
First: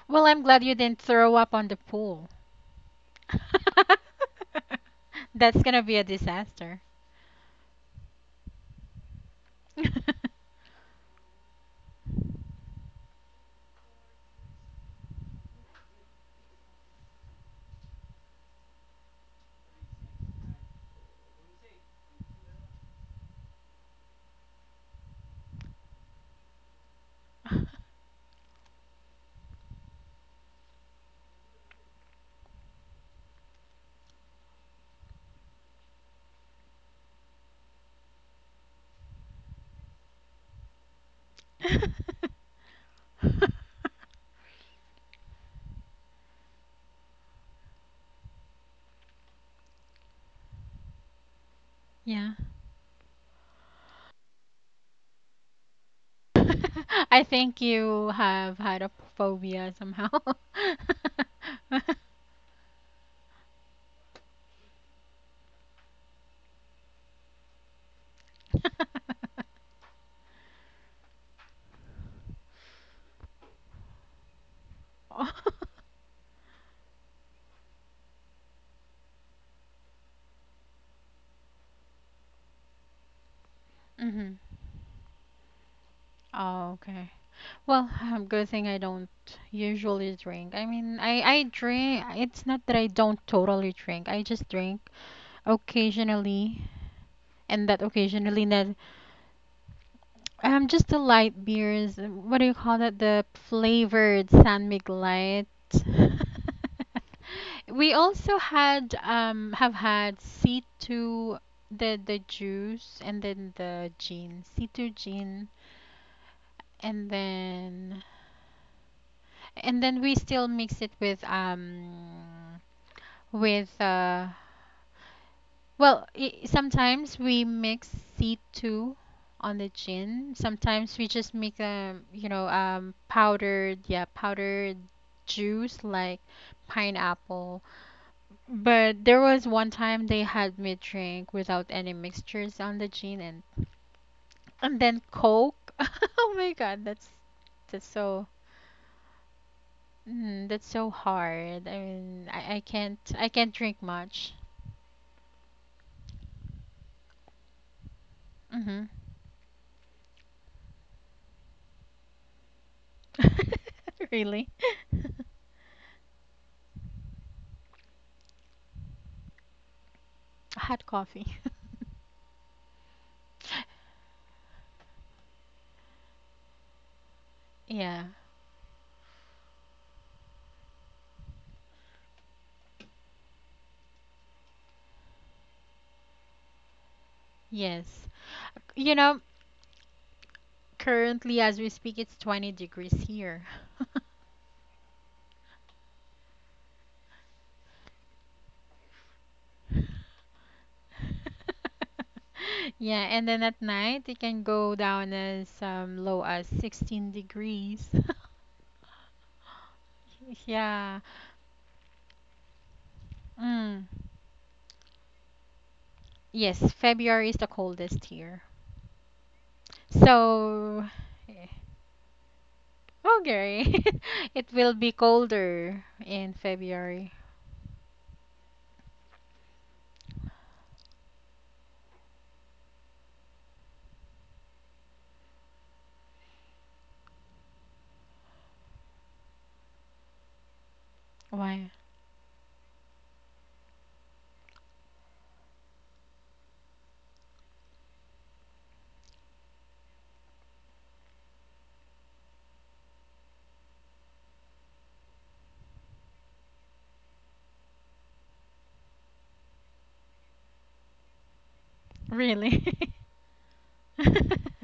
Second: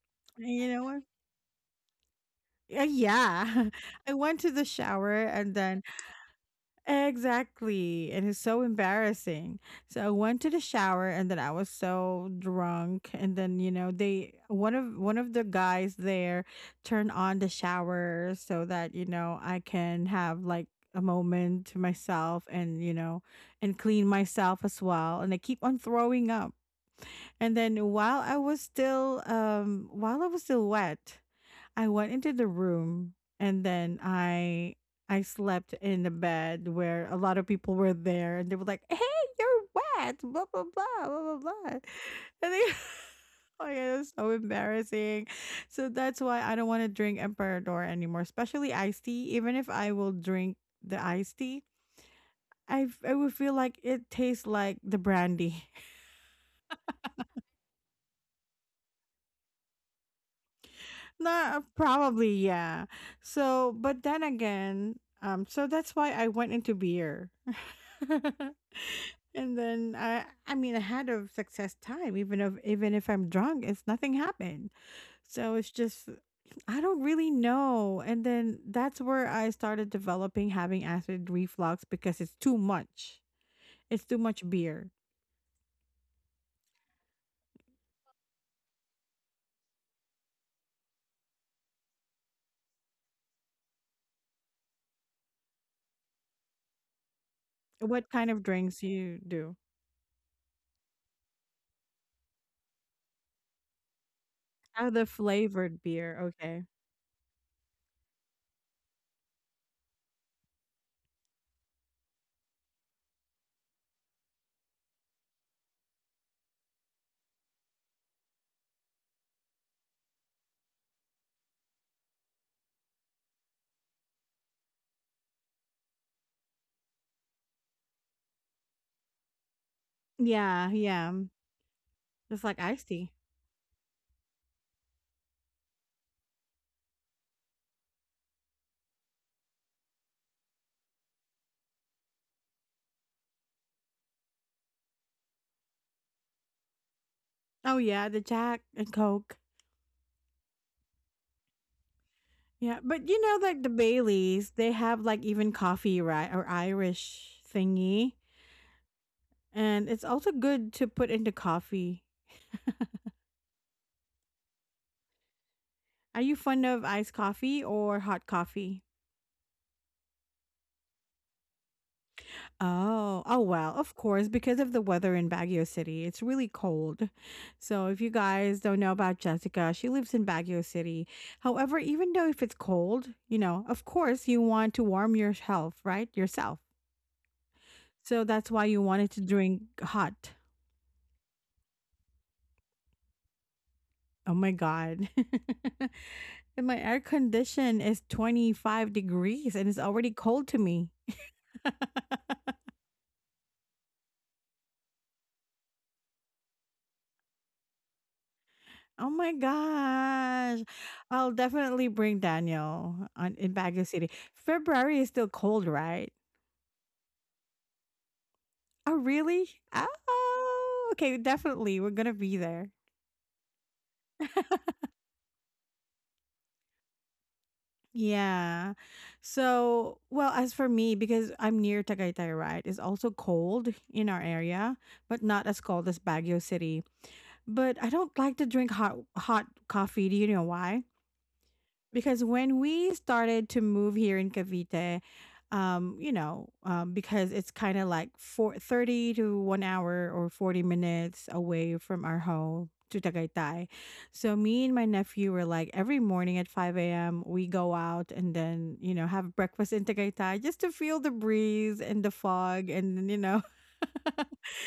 S2: Well, I'm
S1: And
S2: glad
S1: you
S2: you
S1: know
S2: didn't
S1: what?
S2: throw up on the pool.
S1: Uh, yeah. I went to the shower and
S2: That's
S1: then,
S2: gonna be a disaster.
S1: exactly. And it's so embarrassing. So I went to the shower and then I was so drunk. And then, you know, they, one of one of the guys there turned on the shower so that, you know, I can have like a moment to myself, and, you know, and clean myself as well. And I keep on throwing up. And then while I was still um while I was still wet, I went into the room, and then I I slept in the bed where a lot of people were there, and they were like, "Hey, you're wet," blah blah blah blah blah blah. And they, oh my god, it's so embarrassing. So that's why I don't want to drink Emperador anymore, especially iced tea. Even if I will drink the iced tea,
S2: Yeah.
S1: I f- I would feel like it tastes like the brandy.
S2: I think you have had a phobia somehow.
S1: Nah, probably, yeah. So, but then again, um, so that's why I went into beer. And then I I mean I had a success time, even if, even if I'm drunk, it's nothing happened. So it's just, I don't really know. And then that's where I started developing having acid reflux because it's too much. It's too
S2: Mm-hmm.
S1: much beer.
S2: Oh, okay. Well, good thing I don't usually drink. I mean, I I drink. It's not that I don't totally drink. I just drink occasionally, and that
S1: What kind of
S2: occasionally that
S1: drinks you do?
S2: um just the light beers. Uh, what do you call that? The flavored San Mig
S1: Oh, the
S2: Light.
S1: flavored beer. Okay.
S2: We also had um have had C two the the juice and then the gin. C two gin and then and then we still mix it with um with uh well I sometimes we mix C two on the gin.
S1: Yeah,
S2: Sometimes we
S1: yeah.
S2: just make um you
S1: Just
S2: know
S1: like iced
S2: um
S1: tea.
S2: powdered yeah powdered juice like pineapple. But there was one time they had me drink without any mixtures on the gin and and then Coke. Oh my God, that's
S1: Oh
S2: that's
S1: yeah, the
S2: so
S1: Jack and Coke.
S2: Mm, that's so hard. I mean, I, I
S1: Yeah,
S2: can't
S1: but you
S2: I
S1: know,
S2: can't
S1: like the
S2: drink much.
S1: Baileys, they have like even coffee, right, or Irish thingy.
S2: Mhm.
S1: And it's also good to put into coffee.
S2: Really?
S1: Are you fond of iced coffee or hot coffee?
S2: Hot coffee.
S1: Oh, oh well, of course, because of the weather in Baguio City, it's really cold. So if
S2: Yeah.
S1: you guys don't know about Jessica, she lives in Baguio City. However, even though if it's cold, you know, of course you want to warm your health, right? Yourself.
S2: Yes.
S1: So that's why you
S2: You
S1: wanted to
S2: know,
S1: drink hot.
S2: currently as we speak it's twenty degrees here.
S1: Oh my god. And my air condition is twenty-five degrees and it's already cold to me.
S2: Yeah, and then at night it can go down as um, low as sixteen degrees.
S1: Oh my gosh.
S2: Yeah.
S1: I'll definitely bring Daniel on in Baguio
S2: Mm.
S1: City. February is still cold, right?
S2: Yes, February is the coldest here.
S1: Oh, really?
S2: So,
S1: Oh, okay. Definitely. We're going to be there.
S2: oh, it will be colder in February.
S1: Yeah. So, well, as for me, because I'm near Tagaytay, right? It's also cold in our area, but not as cold as Baguio City. But I don't like to drink hot hot coffee. Do you know why?
S2: Why?
S1: Because when we started to move here in Cavite, um, you know, um, because it's kind of like four, thirty to one hour or forty minutes away from our home to Tagaytay. So me and my nephew were like every morning at five a m we go out and then, you know, have breakfast in Tagaytay just to feel the breeze and the
S2: Really?
S1: fog, and then, you know,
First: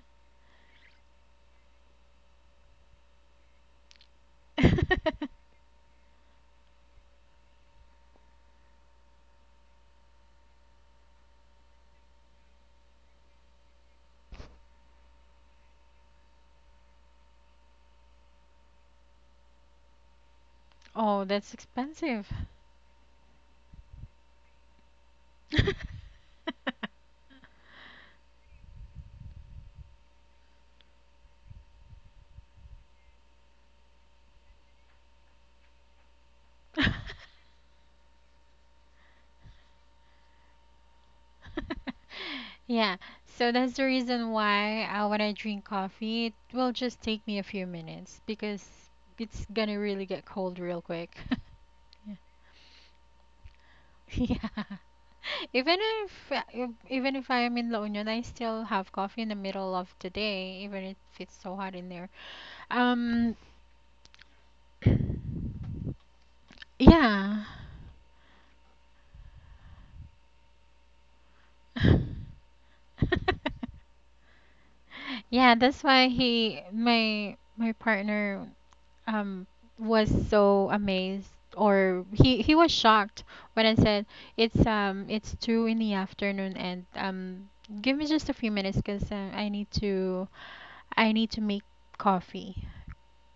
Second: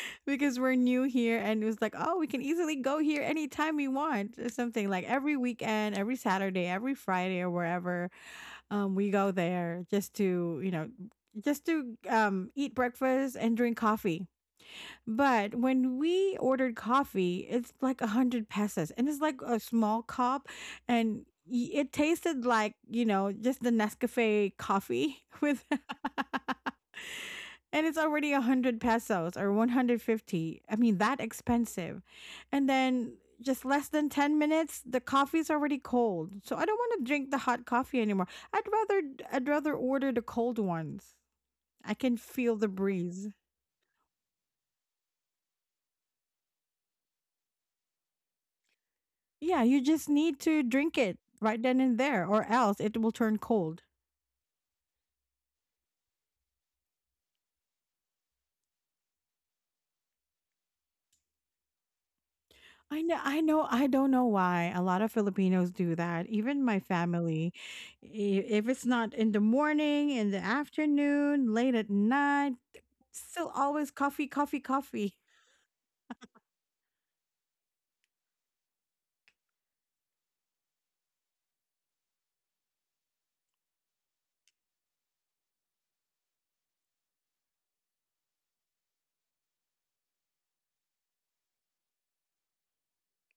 S1: because we're new here, and it was like, oh, we can easily go here anytime we want, or something, like every weekend, every Saturday, every Friday, or wherever um, we go there just to, you know, just to um, eat breakfast and drink coffee. But when we ordered coffee, it's like a hundred pesos, and it's like a small cup, and
S2: Oh, that's
S1: y- it
S2: expensive.
S1: tasted like, you know, just the Nescafe coffee. With, and it's already one hundred pesos or one hundred fifty, I mean, that expensive. And then just less than ten minutes, the coffee's already cold. So I don't want to drink the hot coffee anymore. i'd rather I'd rather order the cold ones. I can feel the
S2: Yeah,
S1: breeze.
S2: so that's the reason why uh, when I drink coffee, it will just take me a few minutes because it's
S1: Yeah,
S2: gonna
S1: you just
S2: really get
S1: need
S2: cold
S1: to
S2: real
S1: drink
S2: quick.
S1: it right then and
S2: Yeah.
S1: there, or else it will turn cold.
S2: Yeah. Even if if- even if I am in La Union, I still have coffee in the middle of the day, even if it's so hot in there.
S1: I know,
S2: Um,
S1: I know, I don't know why a lot of Filipinos do that. Even my
S2: yeah.
S1: family, i- if it's not in the morning, in the afternoon, late at night, still always coffee, coffee, coffee.
S2: Yeah, that's why he my my partner um was so amazed or he he was shocked when I said it's um it's two in the afternoon and um give me just a few minutes 'cause uh, I need to I need to make coffee.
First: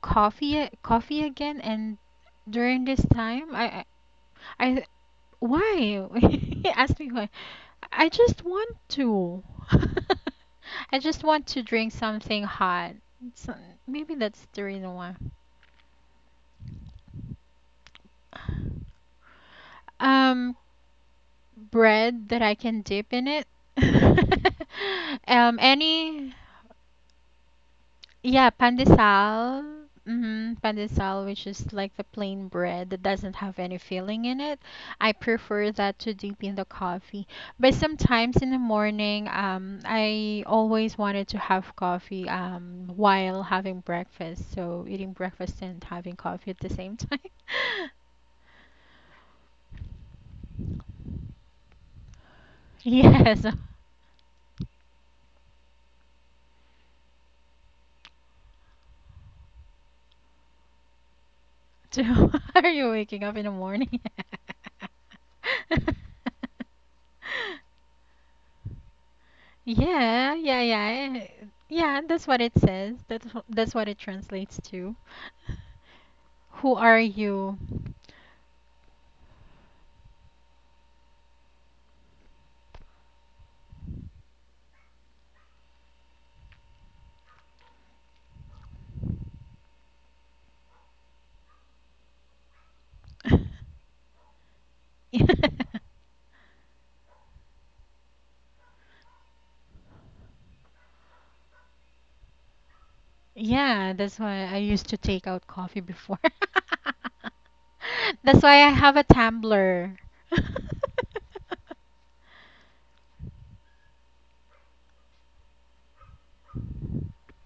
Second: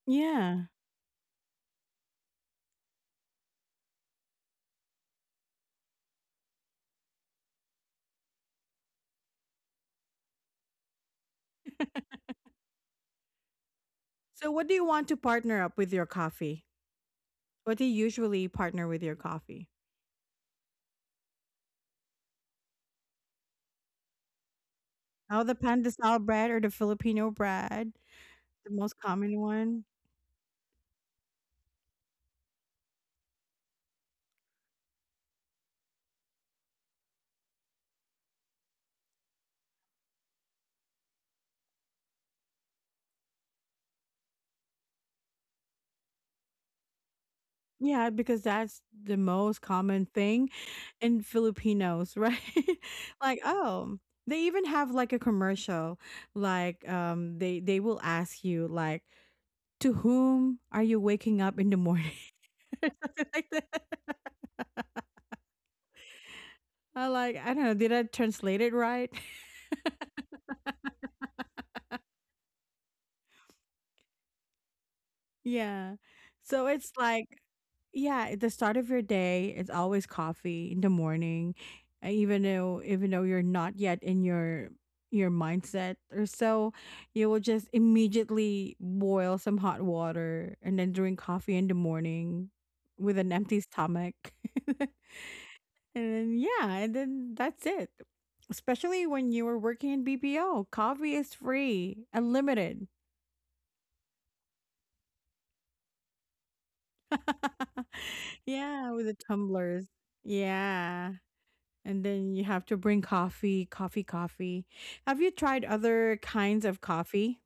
S2: coffee
S1: Yeah.
S2: a- coffee again and during this time I I, I why? He asked me why. I just want to. I just want to drink something hot. So maybe that's
S1: So
S2: the
S1: what do you
S2: reason
S1: want
S2: why.
S1: to partner up with your coffee? What do you usually partner with your coffee?
S2: Um, bread that I can dip in it.
S1: Oh, the
S2: Um,
S1: pandesal
S2: any
S1: bread or the Filipino bread,
S2: Yeah,
S1: the most common one.
S2: pandesal. Mm-hmm, pandesal, which is like the plain bread that doesn't have any filling in it. I prefer that to dip in the coffee. But sometimes in the morning, um, I always wanted to have coffee, um, while having breakfast. So eating breakfast and having coffee at the same time.
S1: Yeah, because that's the most common thing in Filipinos, right? Like,
S2: Yes.
S1: oh, they even have like a commercial, like um, they they will ask you like, to whom are you waking up in the
S2: So,
S1: morning?
S2: are you
S1: Or
S2: waking
S1: something
S2: up in
S1: like
S2: the
S1: that.
S2: morning?
S1: I like, I don't know, did I translate it right?
S2: Yeah, yeah, yeah. Eh, yeah, that's what it says. That's wh- that's what it translates to.
S1: Yeah. So
S2: Who
S1: it's
S2: are
S1: like,
S2: you?
S1: yeah, at the start of your day, it's always coffee in the morning, uh, even though even though you're not yet in your your mindset or so, you will just immediately boil some hot water and then drink coffee in the morning with an empty stomach. And then yeah, and then that's it. Especially when you were working in B P O, coffee is free, unlimited.
S2: Yeah, that's why I used to take out coffee before. That's why I
S1: Yeah,
S2: have a
S1: with the tumblers.
S2: tumbler.
S1: Yeah. And then you have to bring coffee, coffee, coffee. Have you tried other kinds of coffee?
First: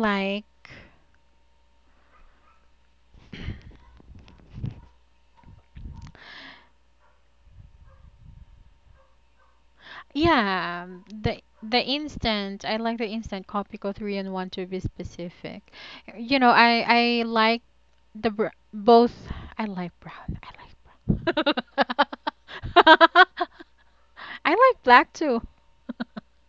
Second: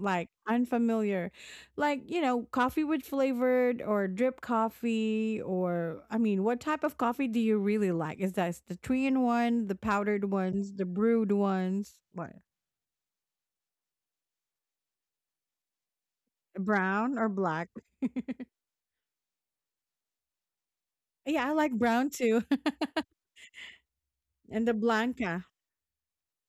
S1: Like unfamiliar, like, you know, coffee with flavored or drip coffee, or I mean, what type of coffee do you really like? Is that the three in one, the powdered ones, the
S2: Yeah,
S1: brewed
S2: the the
S1: ones? What?
S2: instant I like the instant Kopiko three and one to be specific. You know, I
S1: Brown
S2: I
S1: or
S2: like
S1: black?
S2: the br both I like brown. I
S1: Yeah, I like
S2: like
S1: brown too.
S2: brown. I
S1: And the
S2: like black too.
S1: Blanca.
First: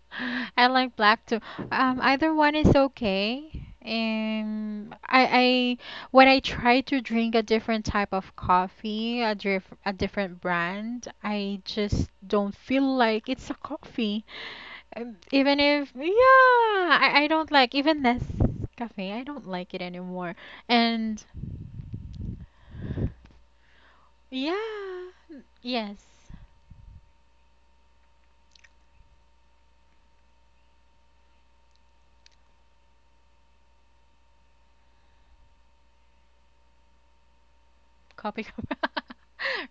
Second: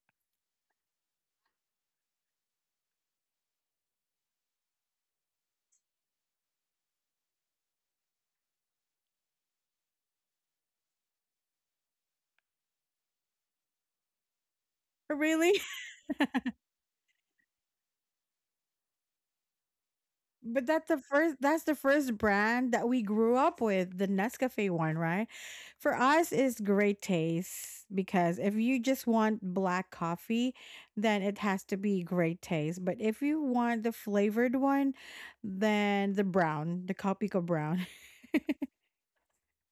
S2: I like black too. Um, either one is okay. Um, I, I when I try to drink a different type of coffee, a diff a different brand, I just don't feel like it's a coffee. Um,
S1: Really?
S2: Even if, yeah, I, I don't like even this cafe. I don't like it anymore.
S1: But that's the
S2: And
S1: first that's the first brand that we grew up with, the Nescafe one,
S2: yeah,
S1: right? For
S2: yes.
S1: us it's great taste because if you just want black coffee, then it has to be great taste. But if you want the flavored one, then the brown, the Copico brown.
S2: Copy.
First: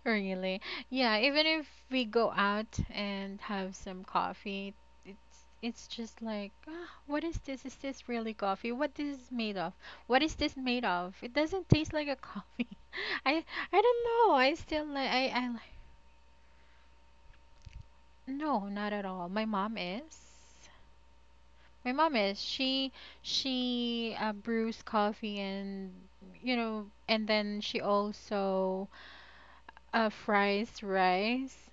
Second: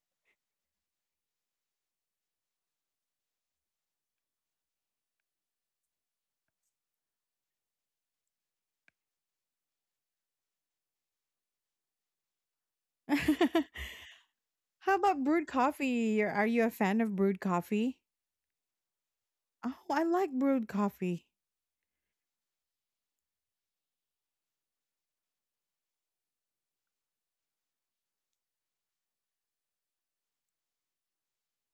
S2: Really. Yeah, even if we go out and have some coffee, it's it's just like, ah, what is this? Is this really coffee? What this is made of? What is this made of? It doesn't taste like a coffee. I I don't know. I still
S1: How
S2: like
S1: about
S2: I
S1: brewed
S2: I like
S1: coffee? You're- Are you a fan of brewed coffee?
S2: no, not at all. My mom
S1: Oh, I like
S2: is.
S1: brewed coffee.
S2: My mom is. She she uh, brews coffee and you know, and then she also uh, fries rice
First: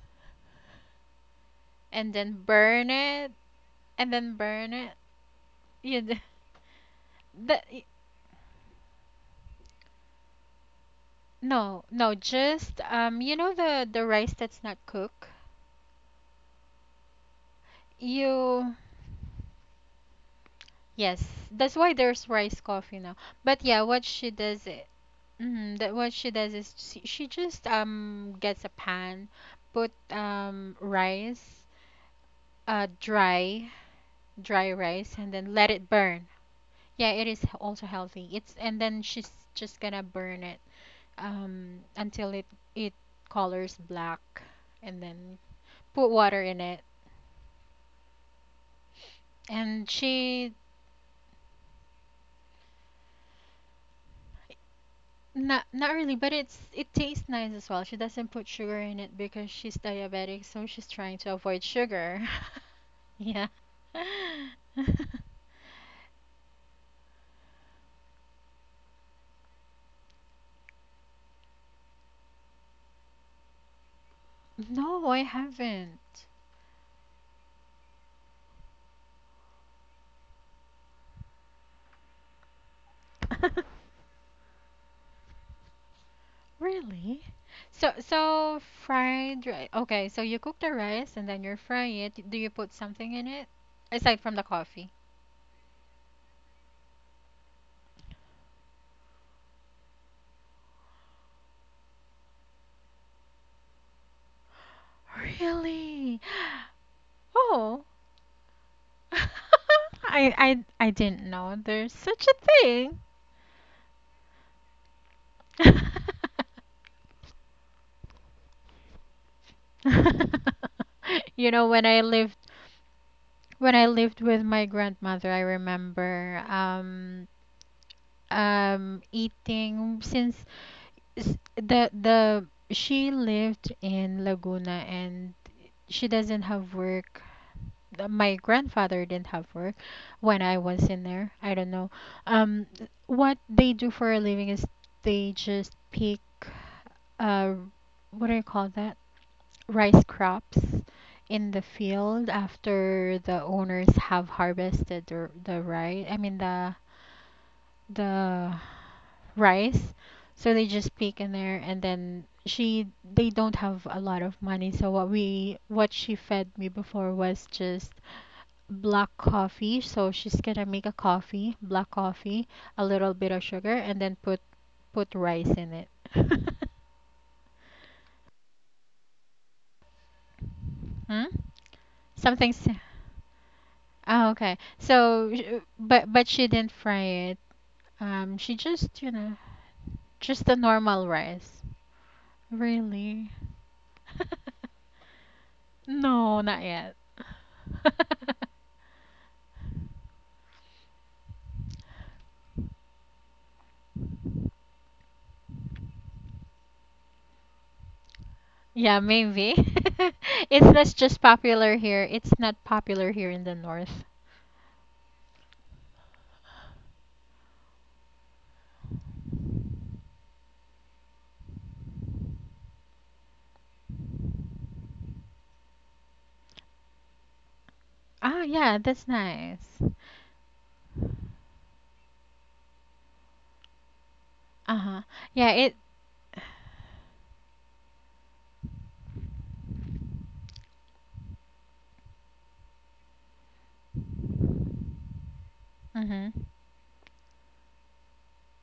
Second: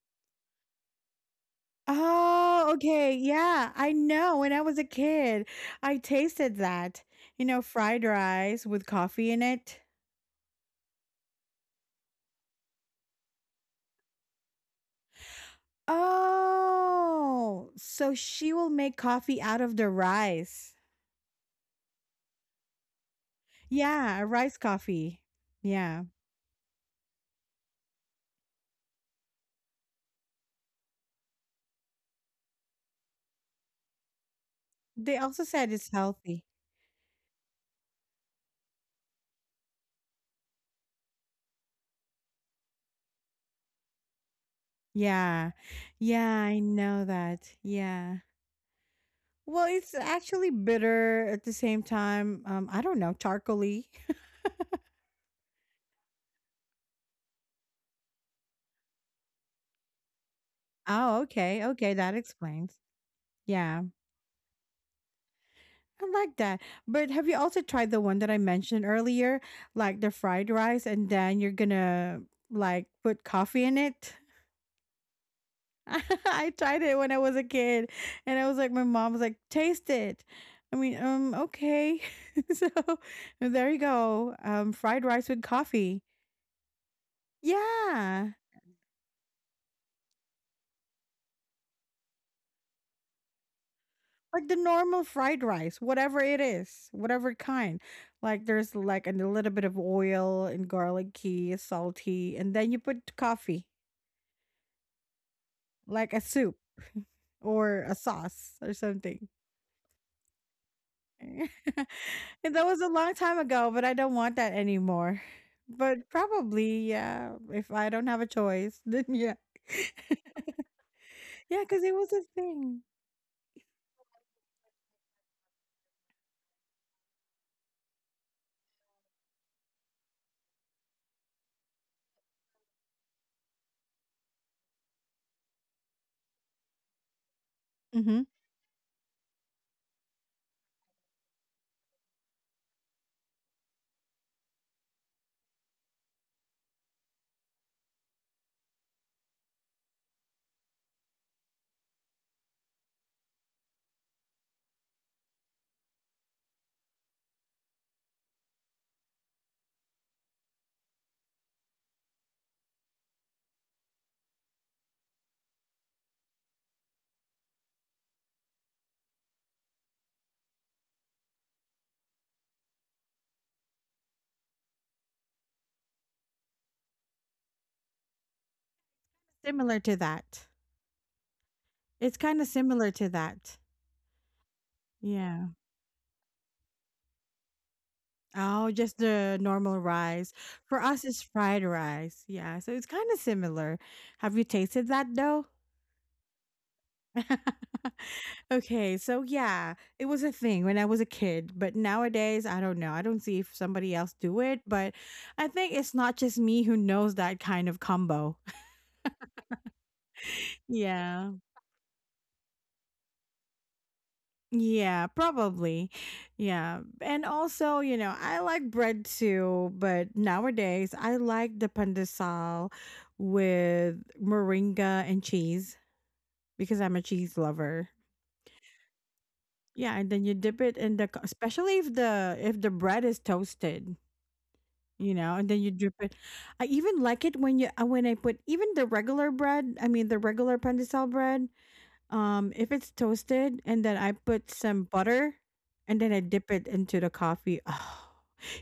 S2: and then
S1: Oh,
S2: burn
S1: okay,
S2: it
S1: yeah, I
S2: and then
S1: know, when I
S2: burn
S1: was a
S2: it
S1: kid, I
S2: you d-
S1: tasted that, you know,
S2: the y-
S1: fried rice with coffee in it.
S2: no no just um you know the the rice that's not cooked
S1: Oh, so she will
S2: you
S1: make coffee out of the rice.
S2: yes that's why there's rice coffee now but yeah what
S1: Yeah, a
S2: she
S1: rice
S2: does it
S1: coffee.
S2: mm, that
S1: Yeah.
S2: what she does is she, she just um gets a pan put um rice uh dry dry rice
S1: They
S2: and
S1: also
S2: then let
S1: said
S2: it
S1: it's
S2: burn
S1: healthy.
S2: yeah it is also healthy it's and then she's just gonna burn it um, until it it colors black, and then
S1: Yeah.
S2: put
S1: Yeah,
S2: water
S1: I
S2: in it.
S1: know that. Yeah. Well,
S2: And
S1: it's actually
S2: she
S1: bitter at the same time. Um, I don't know, charcoaly.
S2: not not really, but it's it tastes nice as well. She doesn't put sugar in it because she's diabetic, so she's trying
S1: Oh,
S2: to avoid
S1: okay. Okay, that
S2: sugar.
S1: explains.
S2: Yeah.
S1: Yeah. I like that. But have you also tried the one that I mentioned earlier, like the fried rice, and then you're gonna like put coffee in it?
S2: No, I haven't.
S1: I tried it when I was a kid, and I was like, my mom was like, taste it. I mean, um, okay. So there you go. Um, fried rice with coffee.
S2: Really? So
S1: Yeah.
S2: so fried rice. Okay, so you cook the rice and then you fry it. Do you put something in it aside from the
S1: Like the
S2: coffee?
S1: normal fried rice, whatever it is, whatever kind. Like there's like a little bit of oil and garlicky, salty, and then you put coffee. Like
S2: Really?
S1: a soup or
S2: Oh.
S1: a sauce or something.
S2: I I I didn't know there's such a
S1: And that was a
S2: thing.
S1: long time ago, but I don't want that anymore. But probably, yeah, if I don't have a choice, then yeah.
S2: You
S1: Yeah,
S2: know,
S1: because
S2: when
S1: it
S2: I
S1: was a
S2: lived
S1: thing.
S2: when I lived with my grandmother, I remember um um eating since s- the the she lived in Laguna and she doesn't have work th-
S1: Hmm.
S2: my grandfather didn't have work when I was in there. I don't know. Um, what they do for a living is they just pick uh, what do you call that? Rice crops in the field after the owners have harvested the the rice. I mean the the rice. So they just pick in there and then she they don't have a lot of money. So what we what she fed me before was just black coffee. So she's gonna make a coffee, black coffee, a little bit of sugar, and then put put rice in it.
S1: Similar to that.
S2: Hmm?
S1: It's kind of
S2: Something's
S1: similar to that.
S2: oh, okay. So,
S1: Yeah.
S2: sh- but but she didn't fry it. Um, she
S1: Oh, just
S2: just you know
S1: the normal rice.
S2: just the
S1: For us,
S2: normal
S1: it's
S2: rice.
S1: fried rice. Yeah. So it's kind of
S2: Really?
S1: similar. Have you tasted that though?
S2: No, not yet.
S1: Okay, so yeah, it was a thing when I was a kid, but nowadays I don't know. I don't see if somebody else do it, but I think it's not just me who knows that kind of combo.
S2: Yeah, maybe. It's that's just
S1: Yeah.
S2: popular here. It's not popular here in the north.
S1: Yeah, probably. Yeah. And also, you know, I like bread too, but nowadays I like the pandesal with moringa and cheese because I'm a cheese lover.
S2: Ah, yeah, that's nice.
S1: Yeah, and then you dip it in the co- especially if the if the bread is toasted.
S2: Uh-huh.
S1: You know, and
S2: Yeah,
S1: then you
S2: it.
S1: drip it. I even like it when you uh, when I put even the regular bread, I mean the regular pandesal bread, um if it's toasted and then I put some butter and then I
S2: Mm-hmm.
S1: dip it into the coffee. Oh.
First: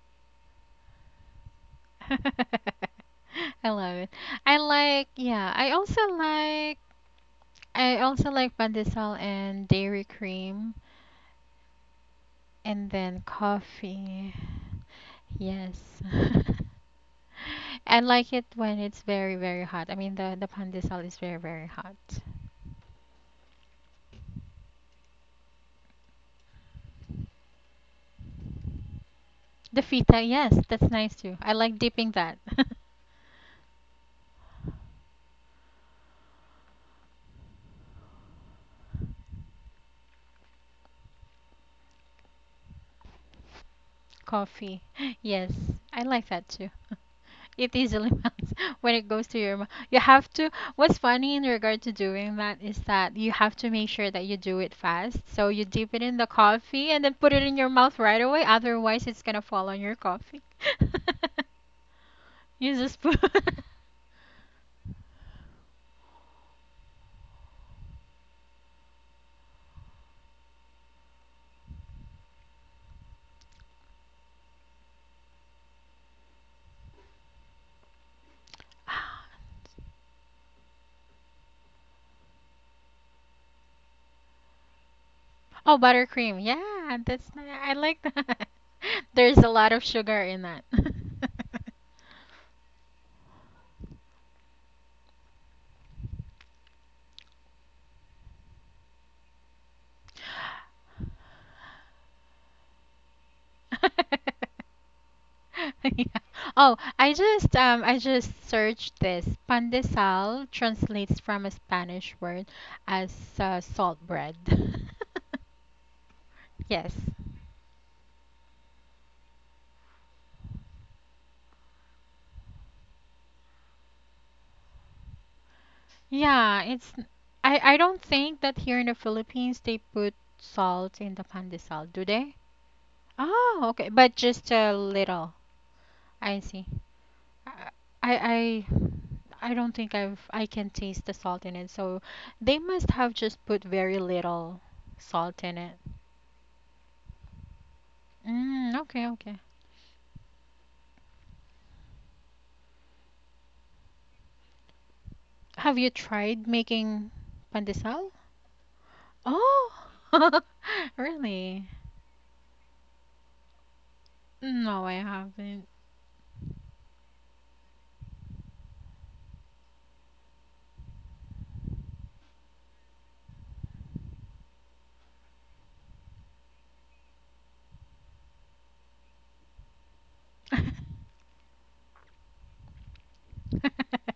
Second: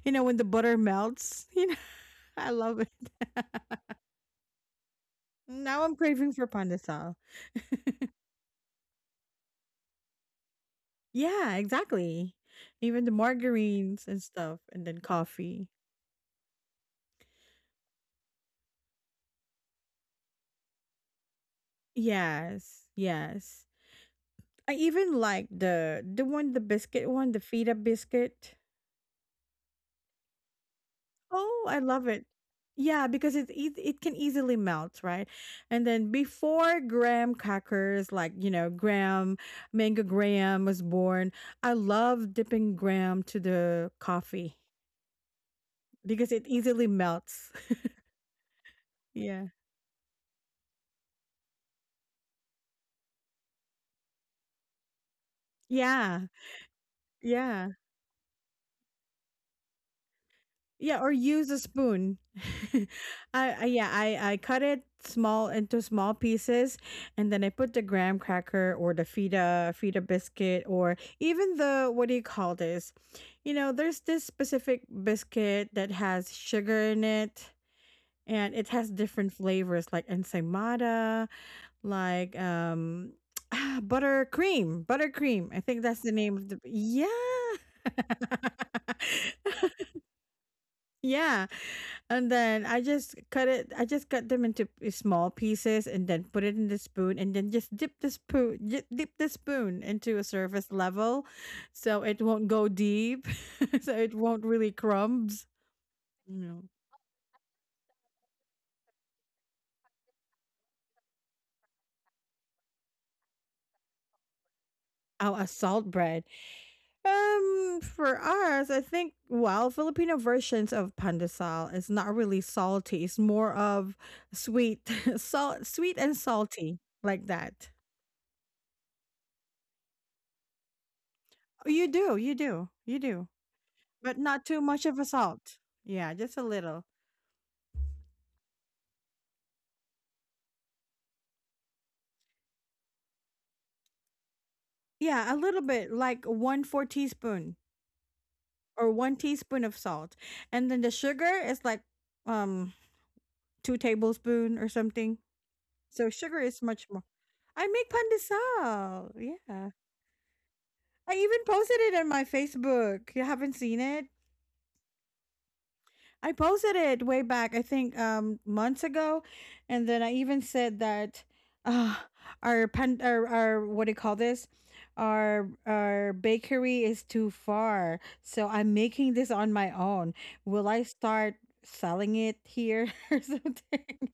S1: You know when the butter melts, you know. I love it.
S2: I love it. I like, yeah, I
S1: Now I'm
S2: also
S1: craving for
S2: like,
S1: pandesal.
S2: I also like pandesal and dairy cream
S1: Yeah, exactly.
S2: and
S1: Even the
S2: then
S1: margarines and
S2: coffee.
S1: stuff and then coffee.
S2: Yes. I like it when it's very, very hot. I mean, the, the pandesal is very, very hot.
S1: Yes, yes. I even like the the one, the biscuit one, the feta biscuit.
S2: The fita, yes, that's nice too. I
S1: Oh, I
S2: like
S1: love
S2: dipping
S1: it.
S2: that.
S1: Yeah, because it it, it can easily melt, right? And then before graham crackers, like you know, graham mango graham was born. I love dipping graham to the coffee
S2: Coffee. Yes, I like
S1: because it
S2: that too.
S1: easily melts.
S2: It easily melts when it goes to
S1: Yeah,
S2: your mouth. You have to. What's funny in regard to doing that is that you have to make sure that you do it fast. So you dip it in
S1: yeah,
S2: the coffee and then put it in your
S1: yeah.
S2: mouth right away. Otherwise, it's gonna fall on your coffee.
S1: Yeah, or use a spoon.
S2: Use a spoon.
S1: I, I yeah, I I cut it small into small pieces, and then I put the graham cracker or the feta feta biscuit or even the what do you call this? You know, there's this specific biscuit that has sugar in it, and it has different flavors like ensaymada, like um ah, buttercream, buttercream. I
S2: Oh,
S1: think that's the name
S2: buttercream.
S1: of the
S2: Yeah, that's. ni-
S1: yeah.
S2: I like that. There's a lot of sugar in that.
S1: Yeah. And then I just cut it. I just cut them into p- small pieces and then put it in the spoon and then just dip the spoon, di- dip the spoon into a surface level, so it won't go deep, so it won't really crumbs.
S2: Yeah.
S1: No, know,
S2: Oh, I just um I just searched this. Pandesal translates from a Spanish word as uh, salt bread.
S1: oh, a salt bread.
S2: Yes.
S1: Um, for us, I think well, Filipino versions of pandesal is not really salty. It's more of sweet, salt, sweet and
S2: Yeah,
S1: salty
S2: it's
S1: like
S2: I
S1: that.
S2: I don't think that here in the Philippines they put salt in the pandesal,
S1: You
S2: do
S1: do, you
S2: they?
S1: do, you do.
S2: Oh, okay,
S1: But
S2: but
S1: not
S2: just
S1: too
S2: a
S1: much of a
S2: little.
S1: salt. Yeah, just
S2: I
S1: a
S2: see.
S1: little.
S2: I I I don't think I've I can taste the salt in it, so they must have just put very little
S1: Yeah, a
S2: salt in
S1: little
S2: it.
S1: bit, like one four teaspoon
S2: Mm,
S1: or
S2: okay,
S1: one
S2: okay.
S1: teaspoon of salt. And then the sugar is like um two tablespoon or something.
S2: Have you
S1: So sugar
S2: tried
S1: is much more.
S2: making
S1: I make
S2: pandesal?
S1: pandesal. Yeah.
S2: Oh,
S1: I even
S2: really?
S1: posted it on my Facebook. You haven't seen it?
S2: No, I haven't.
S1: I posted it way back, I think um months ago, and then I even said that uh our pan our, our what do you call this? Our our bakery is too far. So I'm making this on my own. Will I start selling it here or something?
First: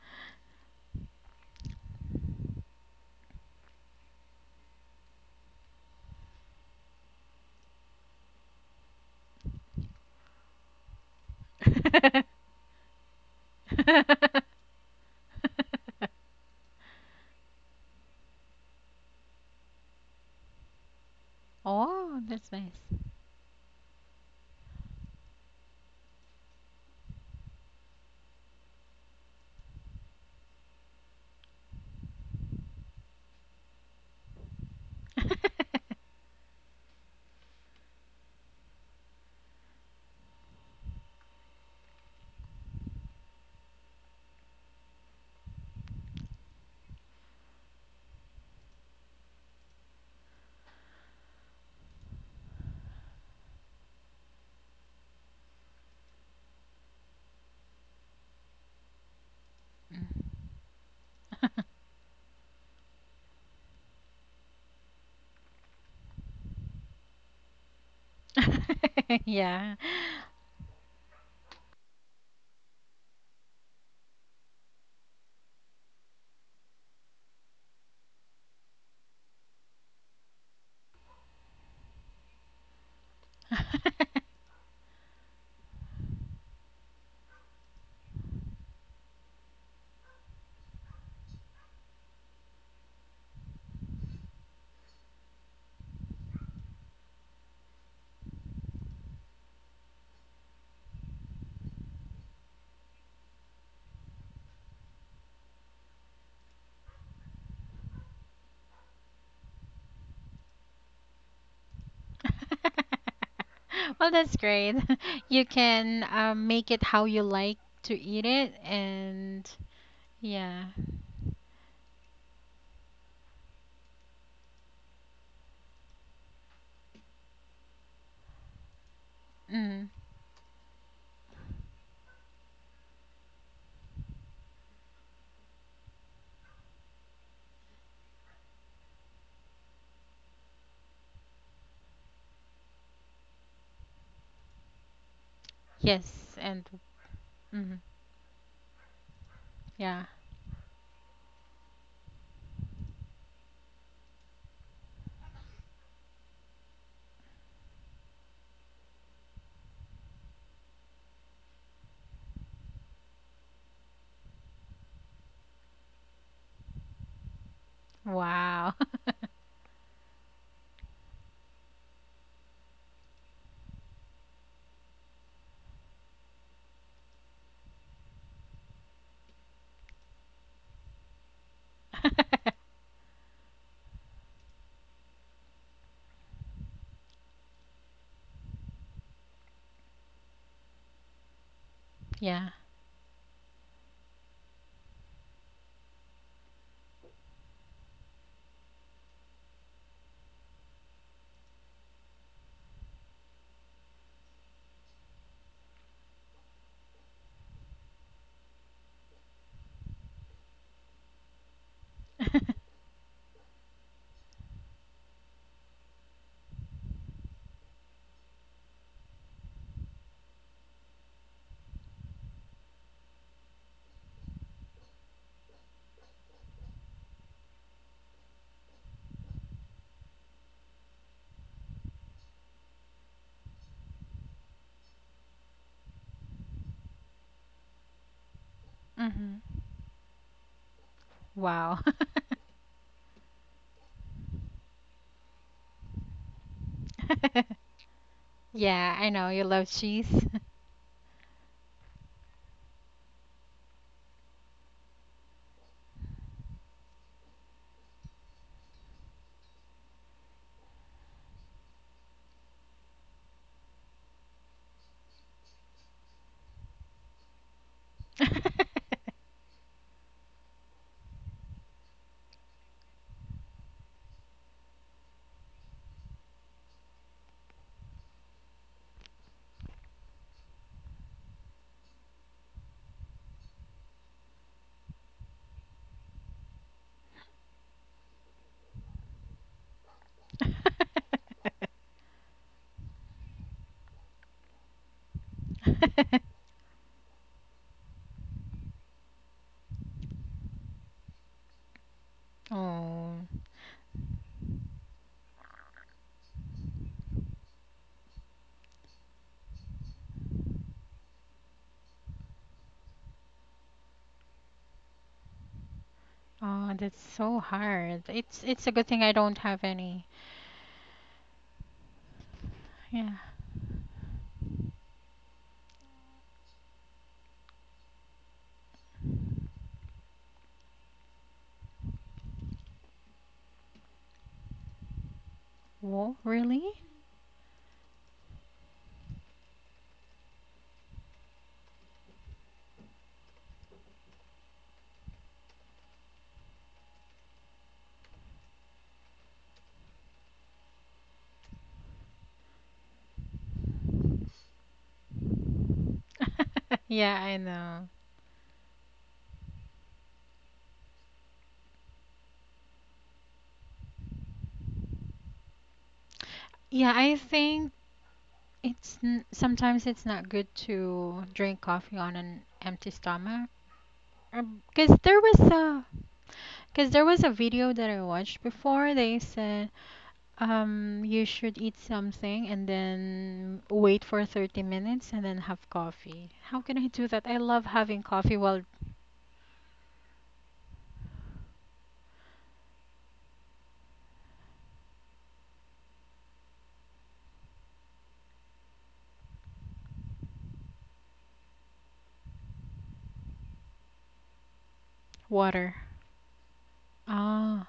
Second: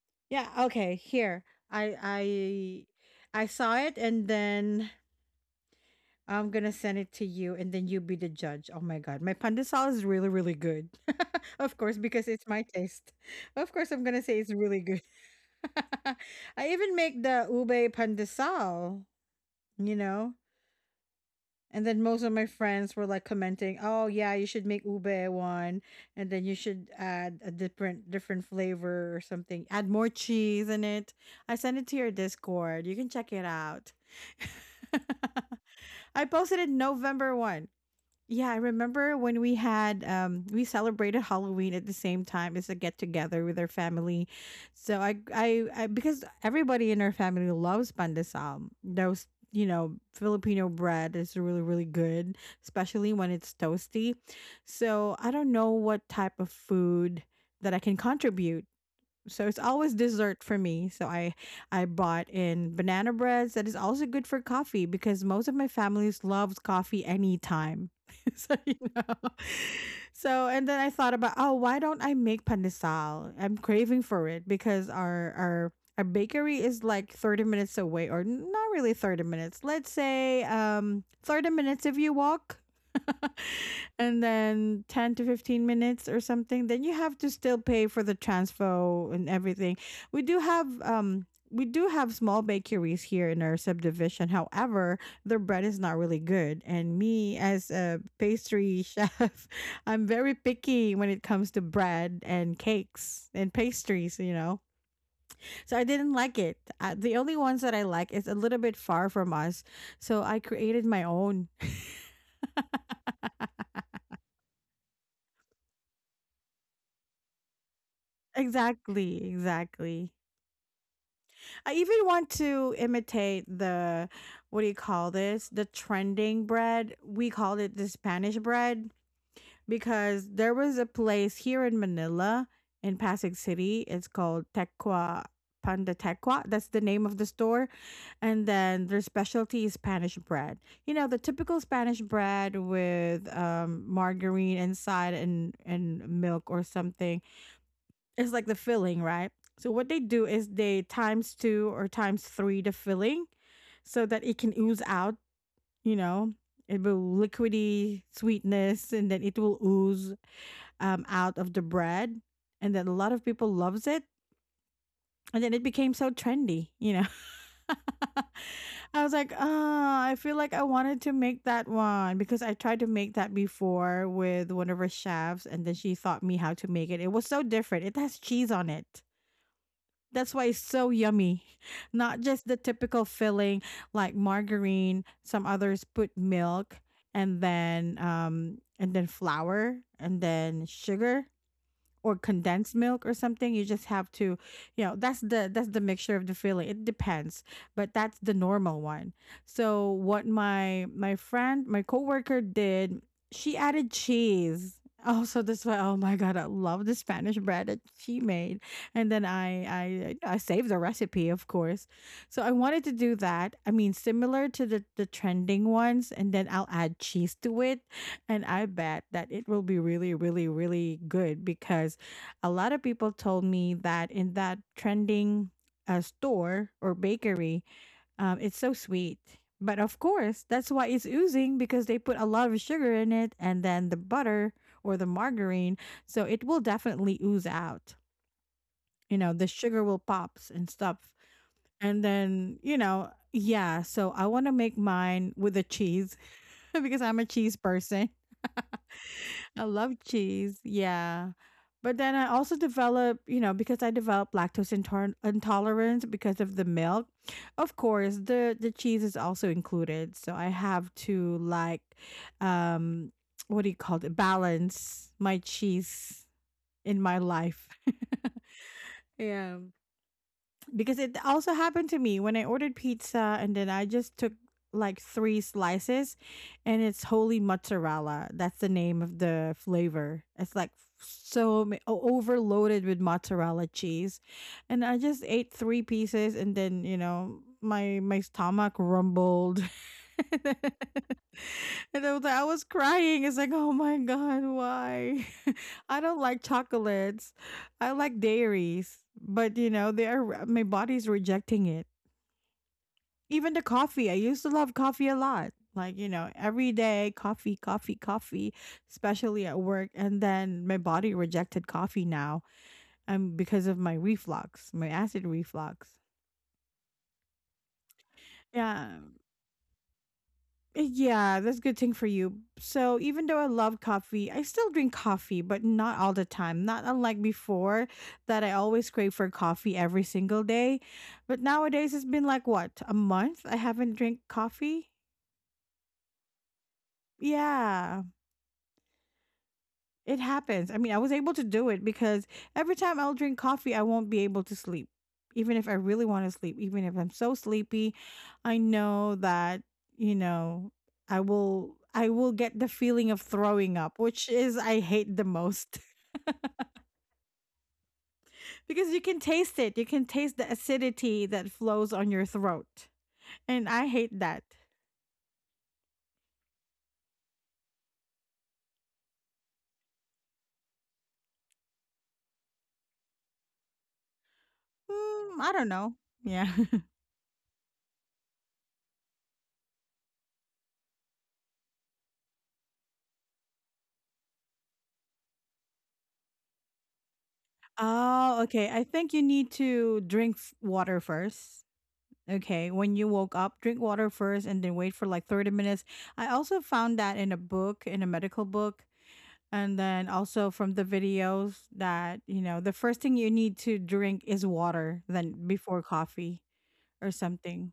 S1: Yeah, okay, here. I I I saw it and then I'm gonna send it to you and then you be the judge. Oh my god, my pandesal is really, really good. Of course, because it's my taste. Of course, I'm gonna say it's really good. I even make the ube pandesal, you know? And then most
S2: Oh,
S1: of my
S2: that's nice.
S1: friends were like commenting, "Oh yeah, you should make ube one, and then you should add a different different flavor or something. Add more cheese in it." I sent it to your Discord. You can check it out. I posted it November first. Yeah, I remember when we had um we celebrated Halloween at the same time as a get together with our family. So I, I I because everybody in our family loves pandesal. Those you know Filipino bread is really really good, especially when it's toasty. So I don't know what type of food that I can contribute so it's always dessert for me. So I I bought in banana breads that is also good for coffee because most of my families loves coffee anytime. So you know.
S2: Yeah.
S1: So and then I thought about, oh, why don't I make pandesal? I'm craving for it because our our our bakery is like thirty minutes away or not really thirty minutes. Let's say um thirty minutes if you walk. And then ten to fifteen minutes or something then you have to still pay for the transfo and everything. we do have um we do have small bakeries here in our subdivision, however their bread is not really good and me as a pastry chef, I'm very picky when it comes to bread and cakes and pastries, you know. So I didn't like it. Uh, the only ones that I like is a little bit far from us, so I created my own.
S2: Well, that's great. You can um, make it how you like to eat it,
S1: Exactly
S2: and
S1: exactly.
S2: yeah.
S1: I even want to imitate the what do you call this? The trending bread. We called it the Spanish bread
S2: Mm.
S1: because there was a place here in Manila, in Pasig City. It's called Tequa Panda Tequa. That's the name of the store. And then their specialty is Spanish bread. You know, the typical Spanish bread with um, margarine inside and and
S2: Yes,
S1: milk or
S2: and
S1: something.
S2: mhm.
S1: It's like the filling, right? So what they
S2: Yeah.
S1: do is they times two or times three the filling so that it can ooze out, you know. It will liquidy sweetness and then it will ooze um, out of the bread. And then a lot of people loves it. And then it became so trendy, you know.
S2: Wow.
S1: I was like, oh, I feel like I wanted to make that one because I tried to make that before with one of her chefs, and then she taught me how to make it. It was so different. It has cheese on it. That's why it's so yummy. Not just the typical filling like margarine, some others put milk and then um and then flour and then sugar or
S2: Yeah.
S1: condensed milk or something. You just have to you know that's the that's the mixture of the filling. It depends, but that's the normal one. So what my my friend, my coworker did, she added cheese. Oh, so this way, oh my god, I love the Spanish bread that she made. And then i i I saved the recipe, of course. So I wanted to do that, I mean similar to the the trending ones, and then I'll add cheese to it, and I bet that it will be really, really, really good because a lot of people told me that in that trending uh, store or bakery, um, it's so sweet. But of course, that's why it's oozing because they put a lot of sugar in it, and then the butter or the margarine. So it will definitely ooze out. You know, the
S2: Mhm.
S1: sugar will pops and stuff.
S2: Wow.
S1: And then, you know, yeah. So I want to make mine with a cheese because I'm a cheese person.
S2: Yeah, I know you
S1: I
S2: love
S1: love
S2: cheese.
S1: cheese. Yeah. But then I also develop, you know, because I developed lactose intoler- intolerance because of the milk. Of course, the the cheese is also included, so I have to like um what do you call it? Balance my cheese in my life. Yeah, because it also happened to me when I ordered pizza and then I just took like three slices, and it's holy mozzarella. That's the name of the flavor. It's like so ma- o- overloaded with mozzarella cheese. And I just ate three pieces and then, you know, my my stomach rumbled. And I was, like, I was crying. It's like, oh my God, why? I don't like chocolates. I like dairies, but you know, they are my body's rejecting it.
S2: Oh.
S1: Even the coffee, I used to love coffee a lot. Like, you know, every day coffee, coffee, coffee, especially at work. And then my body rejected coffee now um because of my reflux, my acid reflux.
S2: Oh, that's so hard. It's it's a
S1: Yeah.
S2: good thing I don't have any.
S1: Yeah, that's a good thing for you. So
S2: Yeah.
S1: even though I love coffee, I still drink coffee, but not all the time. Not unlike before that I always crave for coffee every single day. But nowadays it's been like what, a month I haven't drank coffee?
S2: Whoa, really?
S1: Yeah. It happens. I mean, I was able to do it because every time I'll drink coffee, I won't be able to sleep. Even if I really want to sleep, even if I'm so sleepy, I know that, you know, I will I will get the feeling of throwing up, which is I hate the most
S2: Yeah, I know.
S1: because you can taste it. You can taste the acidity that flows on your throat. And I hate that.
S2: Yeah, I think it's n sometimes it's not good to drink coffee on an empty stomach. Um 'cause cause there
S1: Mm,
S2: was
S1: I don't
S2: a
S1: know. Yeah.
S2: cause there was a video that I watched before. They said um you should eat something and then wait for thirty minutes and then have coffee. How can I do that? I love having coffee
S1: oh,
S2: while
S1: okay. I think you need to drink f- water first. Okay, when you woke up, drink water first and then wait for like thirty minutes. I also found that in a book, in a medical book, and then also from the videos that, you know, the first thing you need to drink is water than
S2: water.
S1: before coffee or
S2: Ah.
S1: something.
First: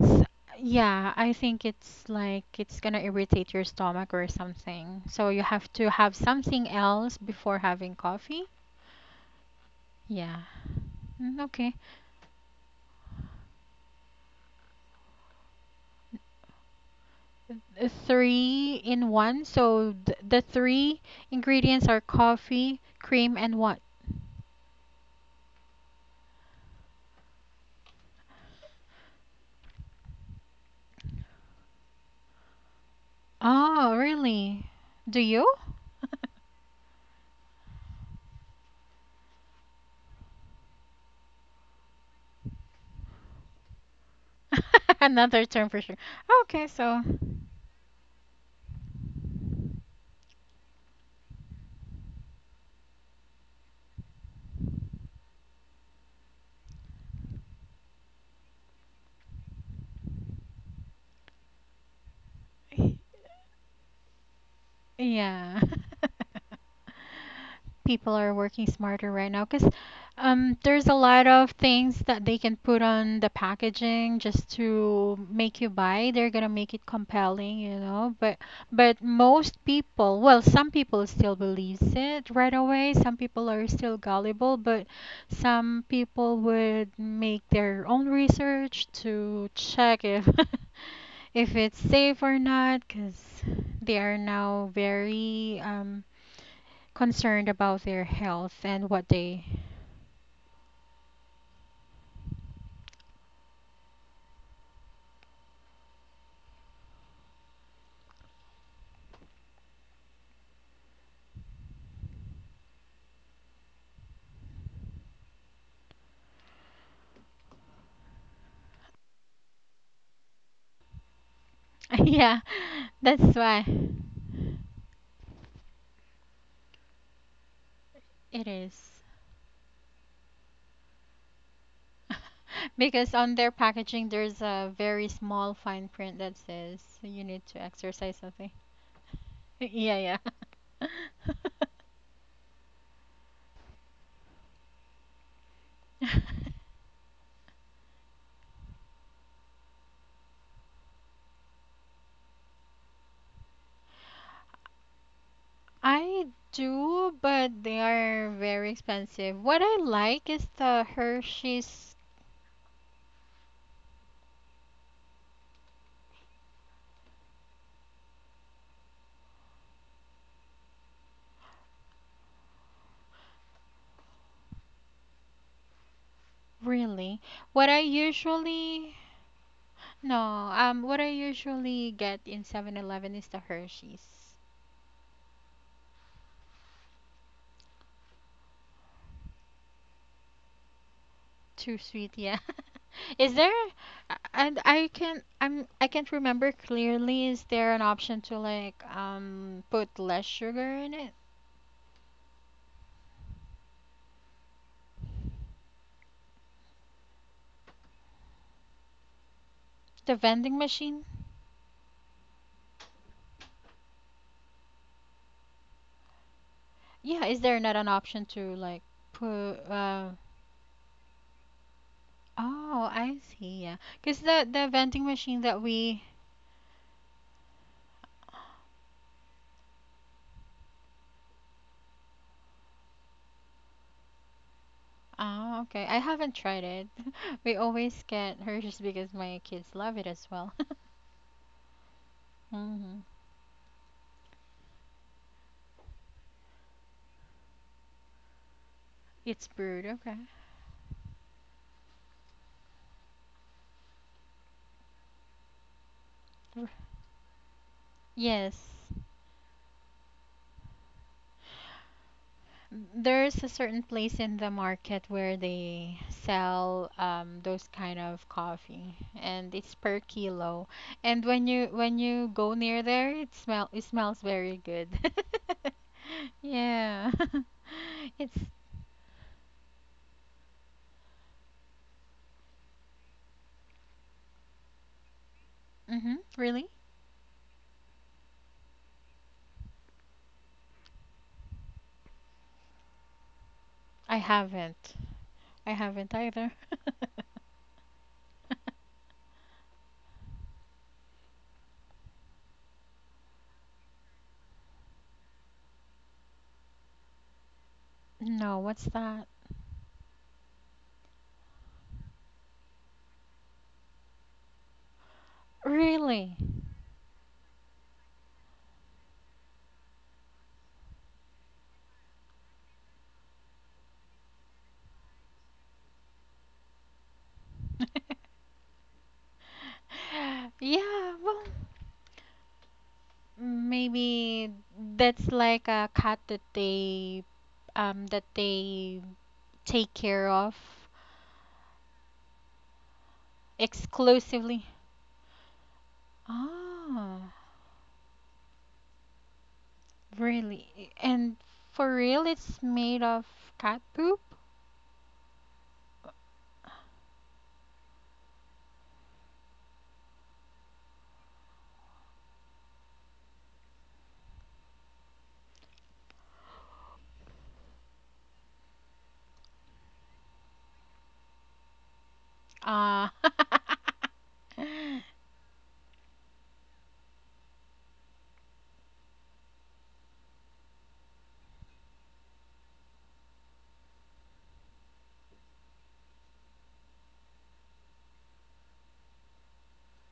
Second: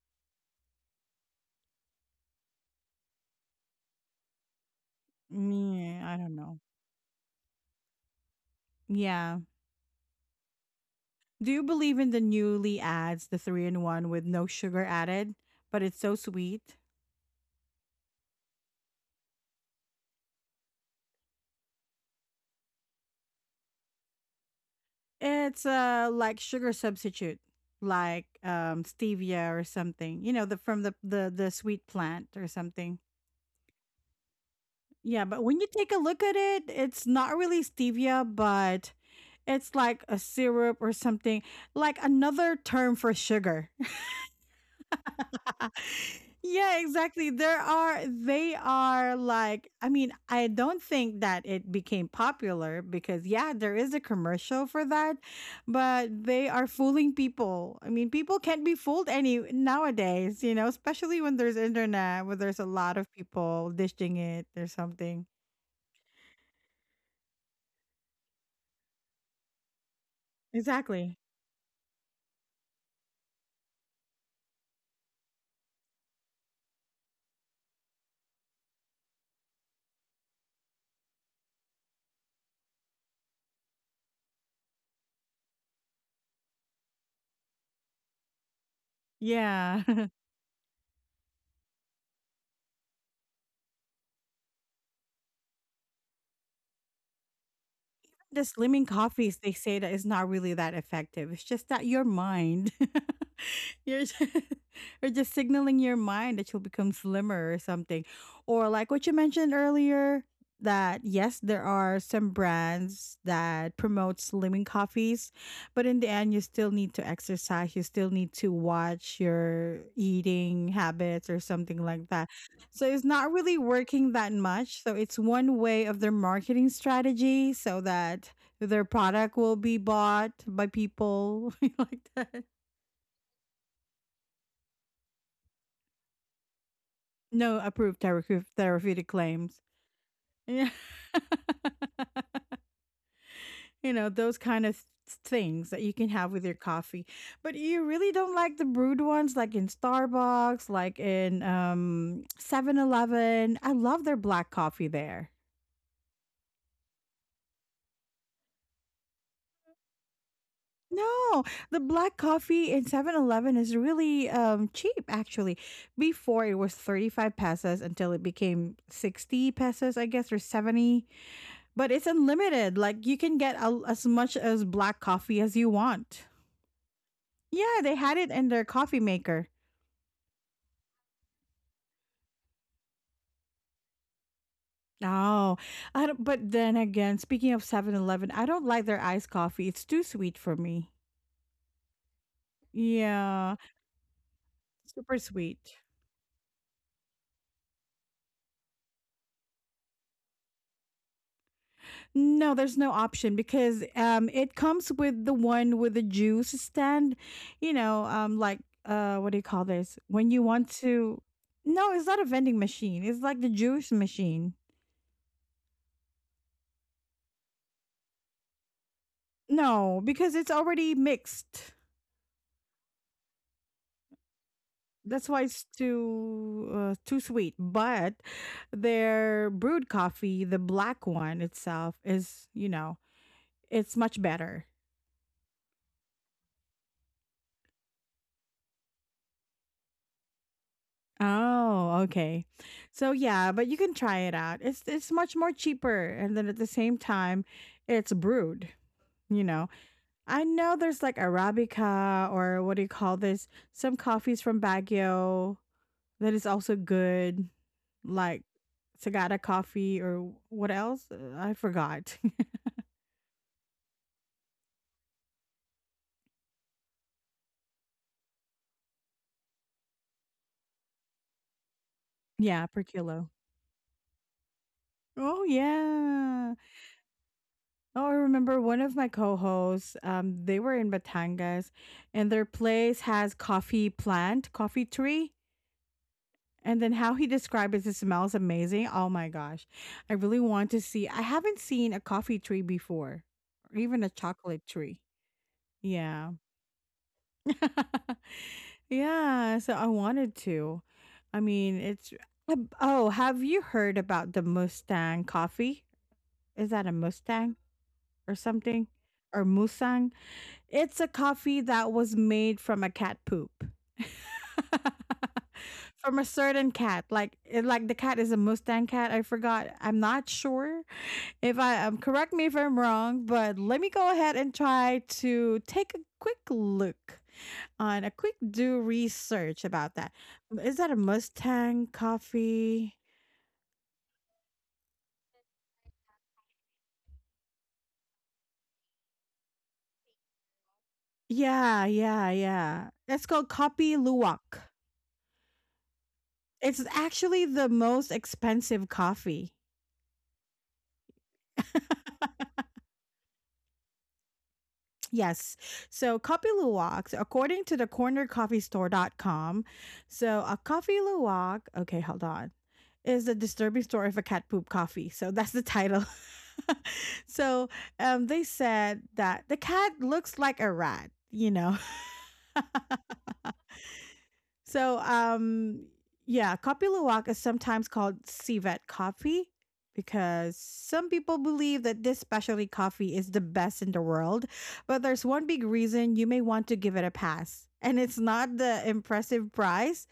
S2: S yeah, I think it's like it's gonna irritate your stomach or something. So you have to
S1: Yeah,
S2: have
S1: I don't know.
S2: something else before having coffee.
S1: Yeah.
S2: Yeah. Mm,
S1: Do you
S2: okay.
S1: believe in the newly ads, the three in one with no sugar added, but it's so sweet?
S2: uh, three in one. So th- the three ingredients are coffee, cream, and what?
S1: It's uh like sugar substitute, like um stevia or something. You know, the from the the the sweet plant or something.
S2: Oh, really? Do
S1: Yeah, but
S2: you?
S1: when you take a look at it, it's not really stevia, but it's like a syrup or something, like another term for sugar.
S2: Another term for sure. Okay,
S1: Yeah,
S2: so
S1: exactly. There are they are like I mean, I don't think that it became popular because yeah, there is a commercial for that, but they are fooling people. I mean, people can't be fooled any nowadays, you know, especially when there's internet, where there's a lot of people dishing it or something.
S2: yeah. People are working smarter right now because um, there's a
S1: Exactly.
S2: lot of things that they can put on the packaging just to make you buy. They're gonna make it compelling, you know. But but most people, well, some people still believes it right away. Some people are still gullible, but some people would make their own research to
S1: Yeah.
S2: check if if it's safe or not, because they are now very um, concerned about their
S1: The
S2: health
S1: slimming
S2: and what
S1: coffees,
S2: they
S1: they say that is not really that effective. It's just that your mind. You're just, you're just signaling your mind that you'll become slimmer or something. Or like what you mentioned earlier, that yes, there are some brands that promote slimming coffees, but in the end, you still need to exercise. You still need to watch your eating habits or something like that.
S2: yeah,
S1: So it's
S2: that's
S1: not really
S2: why
S1: working that much. So it's one way of their marketing strategy so that
S2: it is
S1: their product will be bought by people like that.
S2: because on their packaging there's a very small fine print that says you need
S1: No
S2: to
S1: approved
S2: exercise
S1: therapeu
S2: something.
S1: therapeutic claims.
S2: Yeah, yeah.
S1: Yeah. You know, those kind of things that you can have with your coffee. But you really don't like the brewed ones like in Starbucks, like in um Seven Eleven. I love their black coffee there.
S2: I do, but they are very expensive. What I like is the
S1: No, the
S2: Hershey's,
S1: black coffee in Seven Eleven is really um cheap actually. Before it was thirty-five pesos until it became sixty pesos, I guess, or seventy. But it's unlimited. Like you can get a, as much as black coffee as you want.
S2: really. What I
S1: Yeah, they had it in their
S2: usually,
S1: coffee maker.
S2: no, um, what I usually get in Seven Eleven is the Hershey's.
S1: Oh, I don't, but then again, speaking of Seven Eleven, I don't like their iced coffee. It's too sweet for me.
S2: Too sweet, yeah. Is there
S1: Yeah,
S2: and I
S1: super
S2: can I'm
S1: sweet.
S2: I can't remember clearly, is there an option to like um put less sugar in it?
S1: No, there's no option because um it comes with the one with the juice stand, you know, um like uh what do you call this?
S2: The
S1: When you
S2: vending
S1: want
S2: machine?
S1: to— No, it's not a vending machine. It's like the juice machine.
S2: Yeah, is there not an option to like put
S1: No,
S2: uh
S1: because it's already mixed.
S2: oh, I see, yeah. 'Cause the the vending
S1: That's
S2: machine
S1: why
S2: that
S1: it's
S2: we
S1: too uh, too sweet. But their brewed coffee, the black one itself, is you know it's much better.
S2: oh, okay. I haven't tried it. We always get hers because my kids love it as well.
S1: Oh, okay.
S2: Hmm.
S1: So yeah, but you can try it out. It's it's much more cheaper, and then at the same time, it's brewed. You
S2: It's
S1: know,
S2: brewed, okay.
S1: I know there's like Arabica or what do you call this? Some coffees from Baguio. That is
S2: R-
S1: also good, like
S2: Yes.
S1: Sagada coffee or what else? Uh, I forgot.
S2: There's a certain place in the market where they sell um, those kind of coffee, and it's per kilo. And when you when you go
S1: Yeah,
S2: near
S1: per
S2: there,
S1: kilo.
S2: it smell it smells very good.
S1: Oh yeah.
S2: Yeah,
S1: Oh, I
S2: it's
S1: remember one of my co-hosts. Um, they were in Batangas, and their place has coffee plant, coffee tree,
S2: mm-hmm, really?
S1: and then how he described it, it smells amazing. Oh my gosh, I really want to see. I haven't seen a coffee tree before, or even a
S2: I
S1: chocolate
S2: haven't.
S1: tree.
S2: I haven't
S1: Yeah.
S2: either.
S1: Yeah, so I wanted to. I mean, it's ab- oh, have you heard about the Mustang coffee? Is that a Mustang or
S2: No, what's
S1: something?
S2: that?
S1: Or Musang? It's a coffee that was made from a cat poop. From a
S2: Really?
S1: certain cat. Like it, like the cat is a Mustang cat. I forgot. I'm not sure if I um, correct me if I'm wrong, but let me go ahead and try to take a quick look on a quick do research about that. Is that a
S2: Yeah, well,
S1: Mustang coffee?
S2: maybe that's like a cat that they um that they take care of
S1: Yeah, yeah, yeah. It's called Kopi
S2: exclusively.
S1: Luwak. It's
S2: Ah,
S1: actually the most expensive coffee.
S2: really? And for real, it's made of cat poop?
S1: Yes. So coffee luwak, so according to the corner coffee store dot com, so a coffee luwak, okay, hold on, is the disturbing story of a cat poop coffee. So that's the title. so um, they said that the cat looks like a rat, you know.
S2: Ah.
S1: So, um, yeah, Kopi Luwak is sometimes called civet coffee because some people believe that this specialty coffee is the best in the world. But there's one big reason you may want to give it a pass, and it's not the impressive price.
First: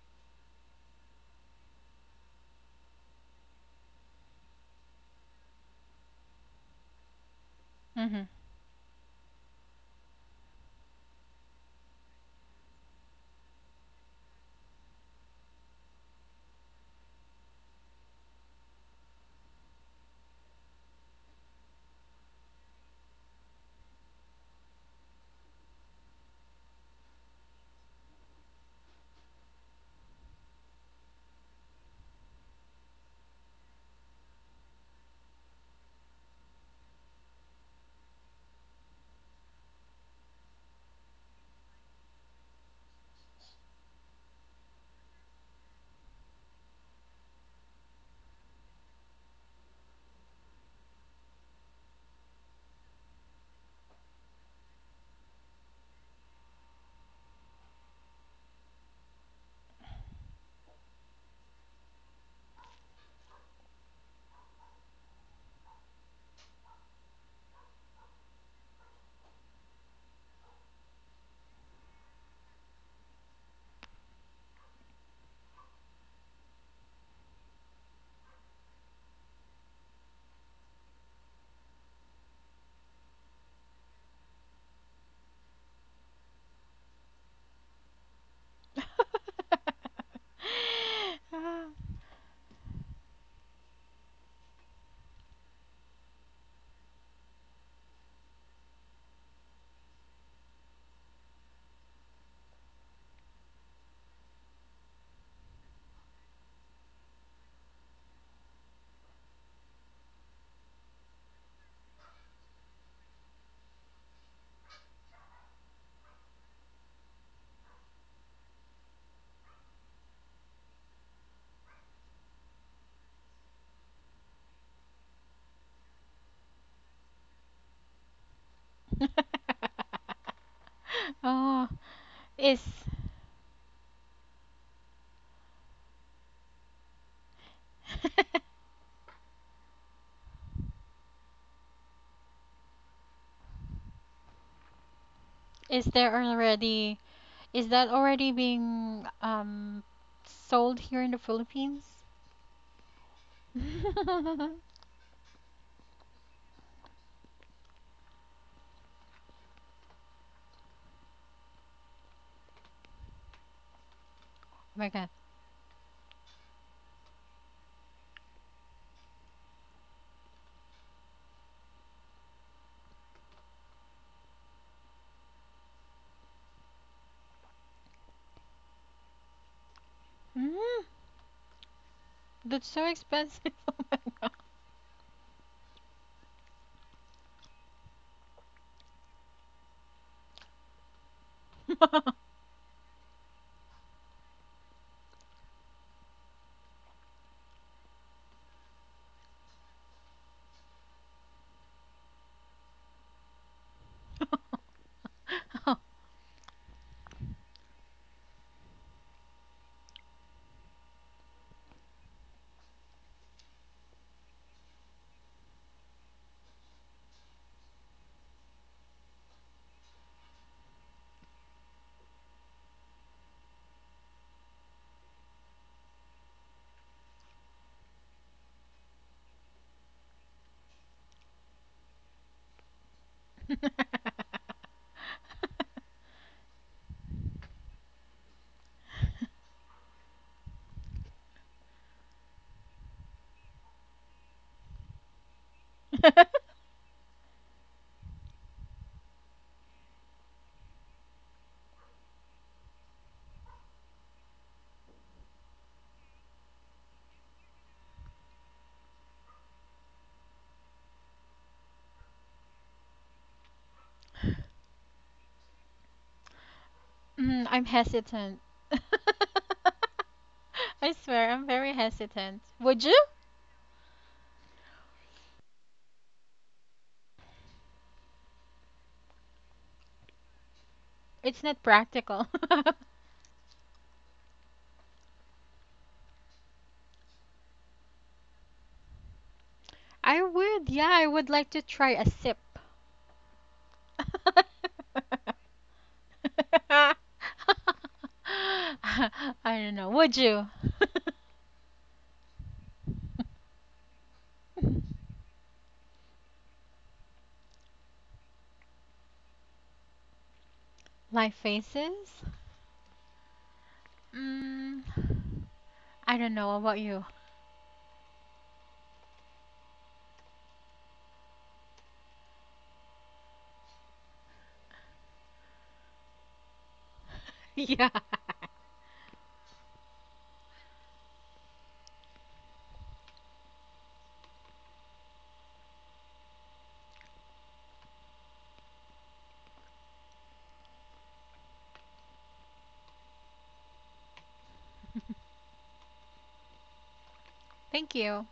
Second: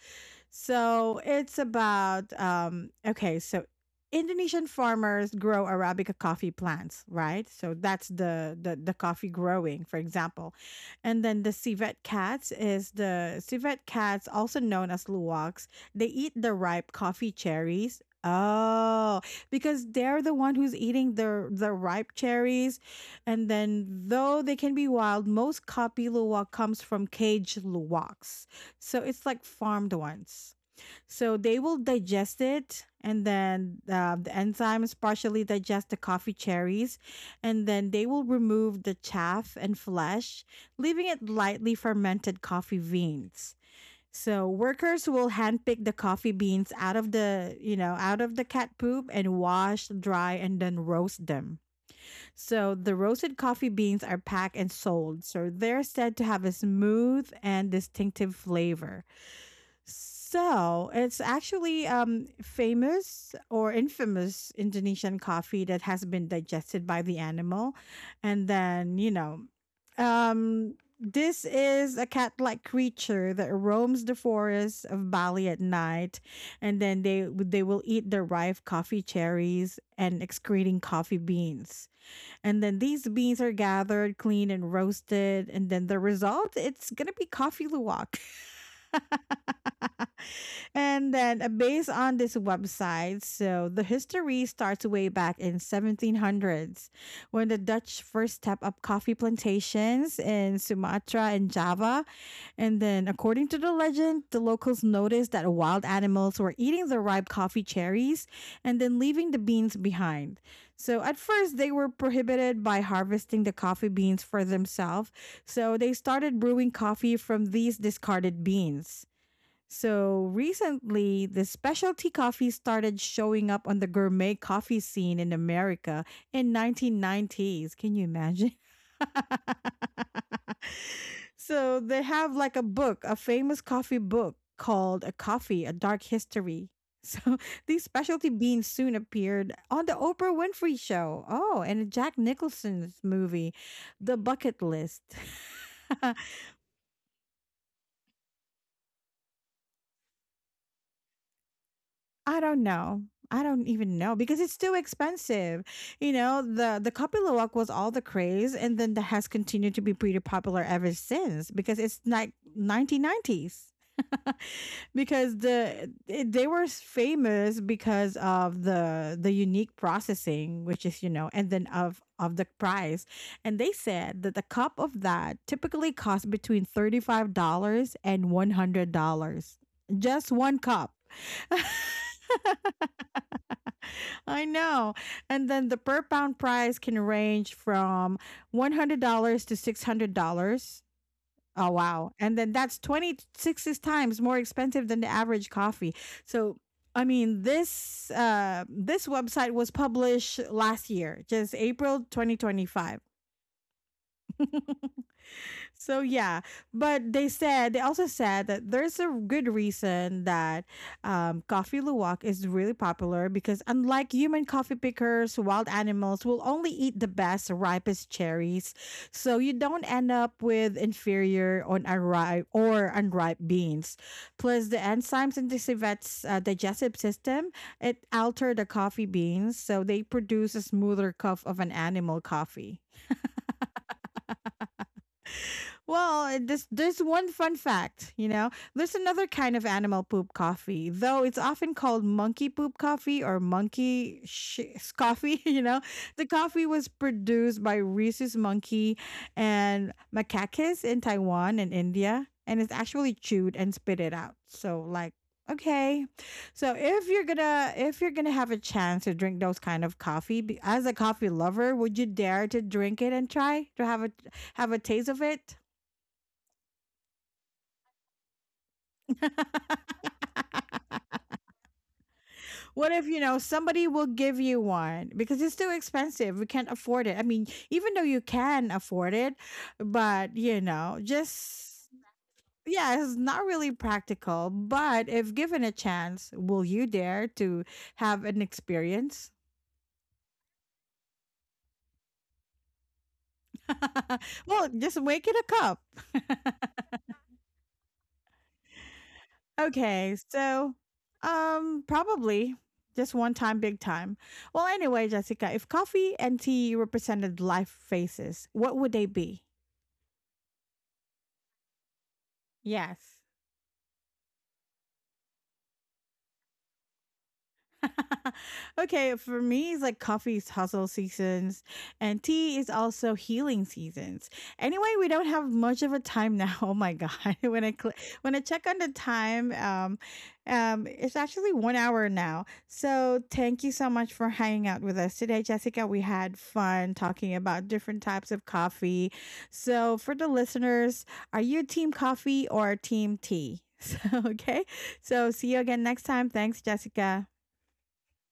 S1: So it's about um okay, so Indonesian farmers grow arabica coffee plants, right? So that's
S2: Mhm.
S1: the the, the coffee growing, for example. And then the civet cats is the civet cats, also known as luwaks. They eat the ripe coffee cherries. Oh, because they're the one who's eating the the ripe cherries, and then though they can be wild, most copy luwak comes from cage luwaks. So it's like farmed ones. So they will digest it, and then uh, the enzymes partially digest the coffee cherries, and then they will remove the chaff and flesh, leaving it lightly fermented coffee beans. So workers will handpick the coffee beans out of the, you know, out of the cat poop and wash, dry, and then roast them. So the roasted coffee beans are packed and sold. So they're said to have a smooth and distinctive flavor. So it's actually um, famous or infamous Indonesian coffee that has been digested by the animal. And then, you know, um, this is a cat like creature that roams the forests of Bali at night. And then they, they will eat the ripe coffee cherries and excreting coffee beans. And then these beans are gathered, cleaned, and roasted. And then the result, it's going to be coffee luwak. And then, uh,
S2: Ah.
S1: based on this website, so the history starts way back in seventeen hundreds when the Dutch first stepped up coffee plantations in Sumatra and Java. And then, according to the legend, the locals noticed that wild animals were eating the ripe coffee cherries and then leaving the beans behind. So, at first, they were prohibited by harvesting the coffee beans for themselves. So, they started brewing coffee from these discarded beans. So recently, the specialty coffee started showing up on the gourmet coffee scene in America in nineteen nineties. Can you imagine?
S2: Oh,
S1: So they have like a
S2: is
S1: book, a famous coffee book called A Coffee: A Dark History. So these specialty beans soon appeared on the Oprah Winfrey show. Oh, and Jack Nicholson's movie, The Bucket List.
S2: is there already, is that already being um sold here in the Philippines?
S1: I don't know. I don't even know because it's too expensive. You know, the the Kapilawak was all the craze and then that has continued to be pretty popular ever since because it's like nineteen nineties
S2: Oh my god.
S1: because the it, they were famous because of the the unique processing which is you know and then of of the price, and they said that the cup of that typically costs between thirty-five dollars and one hundred dollars, just one
S2: Mm,
S1: cup.
S2: that's so expensive. Oh my god.
S1: I know. And then the per pound price can range from one hundred dollars to six hundred dollars. Oh, wow. And then that's twenty-six times more expensive than the average coffee. So, I mean, this uh, this website was published last year, just April twenty twenty-five.
S2: Oh.
S1: So yeah, but they said they also said that there's a good reason that um, coffee luwak is really popular because unlike human coffee pickers, wild animals will only eat the best ripest cherries, so you don't end up with inferior on unripe or unripe beans. Plus, the enzymes in the civette's uh, digestive system it alter the coffee beans, so they produce a smoother cup of an animal coffee. Well, uh, this there's one fun fact, you know. There's another kind of animal poop coffee, though it's often called monkey poop coffee or monkey sh- coffee, you know. The coffee was produced by rhesus monkey and macacus in Taiwan and India, and it's actually chewed and spit it out. So like okay so if you're gonna if you're gonna have a chance to drink those kind of coffee be- as a coffee lover would you dare to drink it and try to have a have a taste of it?
S2: Mm, I'm hesitant. I swear, I'm very hesitant. Would
S1: What
S2: you?
S1: if, you know, somebody will give you one because it's too expensive. We can't afford it. I mean, even though you can afford it, but, you know,
S2: It's not
S1: just,
S2: practical.
S1: yeah, it's not really practical. But if given a chance, will you dare to have an experience?
S2: I would, yeah, I would like to try a sip.
S1: Well, just make it a cup.
S2: I don't know.
S1: Okay,
S2: Would you?
S1: so um probably just one time big time. Well, anyway, Jessica, if coffee and tea represented life phases, what would they be?
S2: Like faces?
S1: Yes.
S2: Mm, I don't know. What about you?
S1: Okay, for me, it's like coffee is hustle seasons, and tea is also healing seasons. Anyway, we don't have much of a time now. Oh my god! When I
S2: Yeah.
S1: cl- when I check on the time, um, um, it's actually one hour now. So thank you so much for hanging out with us today, Jessica. We had fun talking about different types of coffee. So for the listeners, are you team coffee or team tea? So okay, so see you again next time. Thanks, Jessica.
S2: Thank you.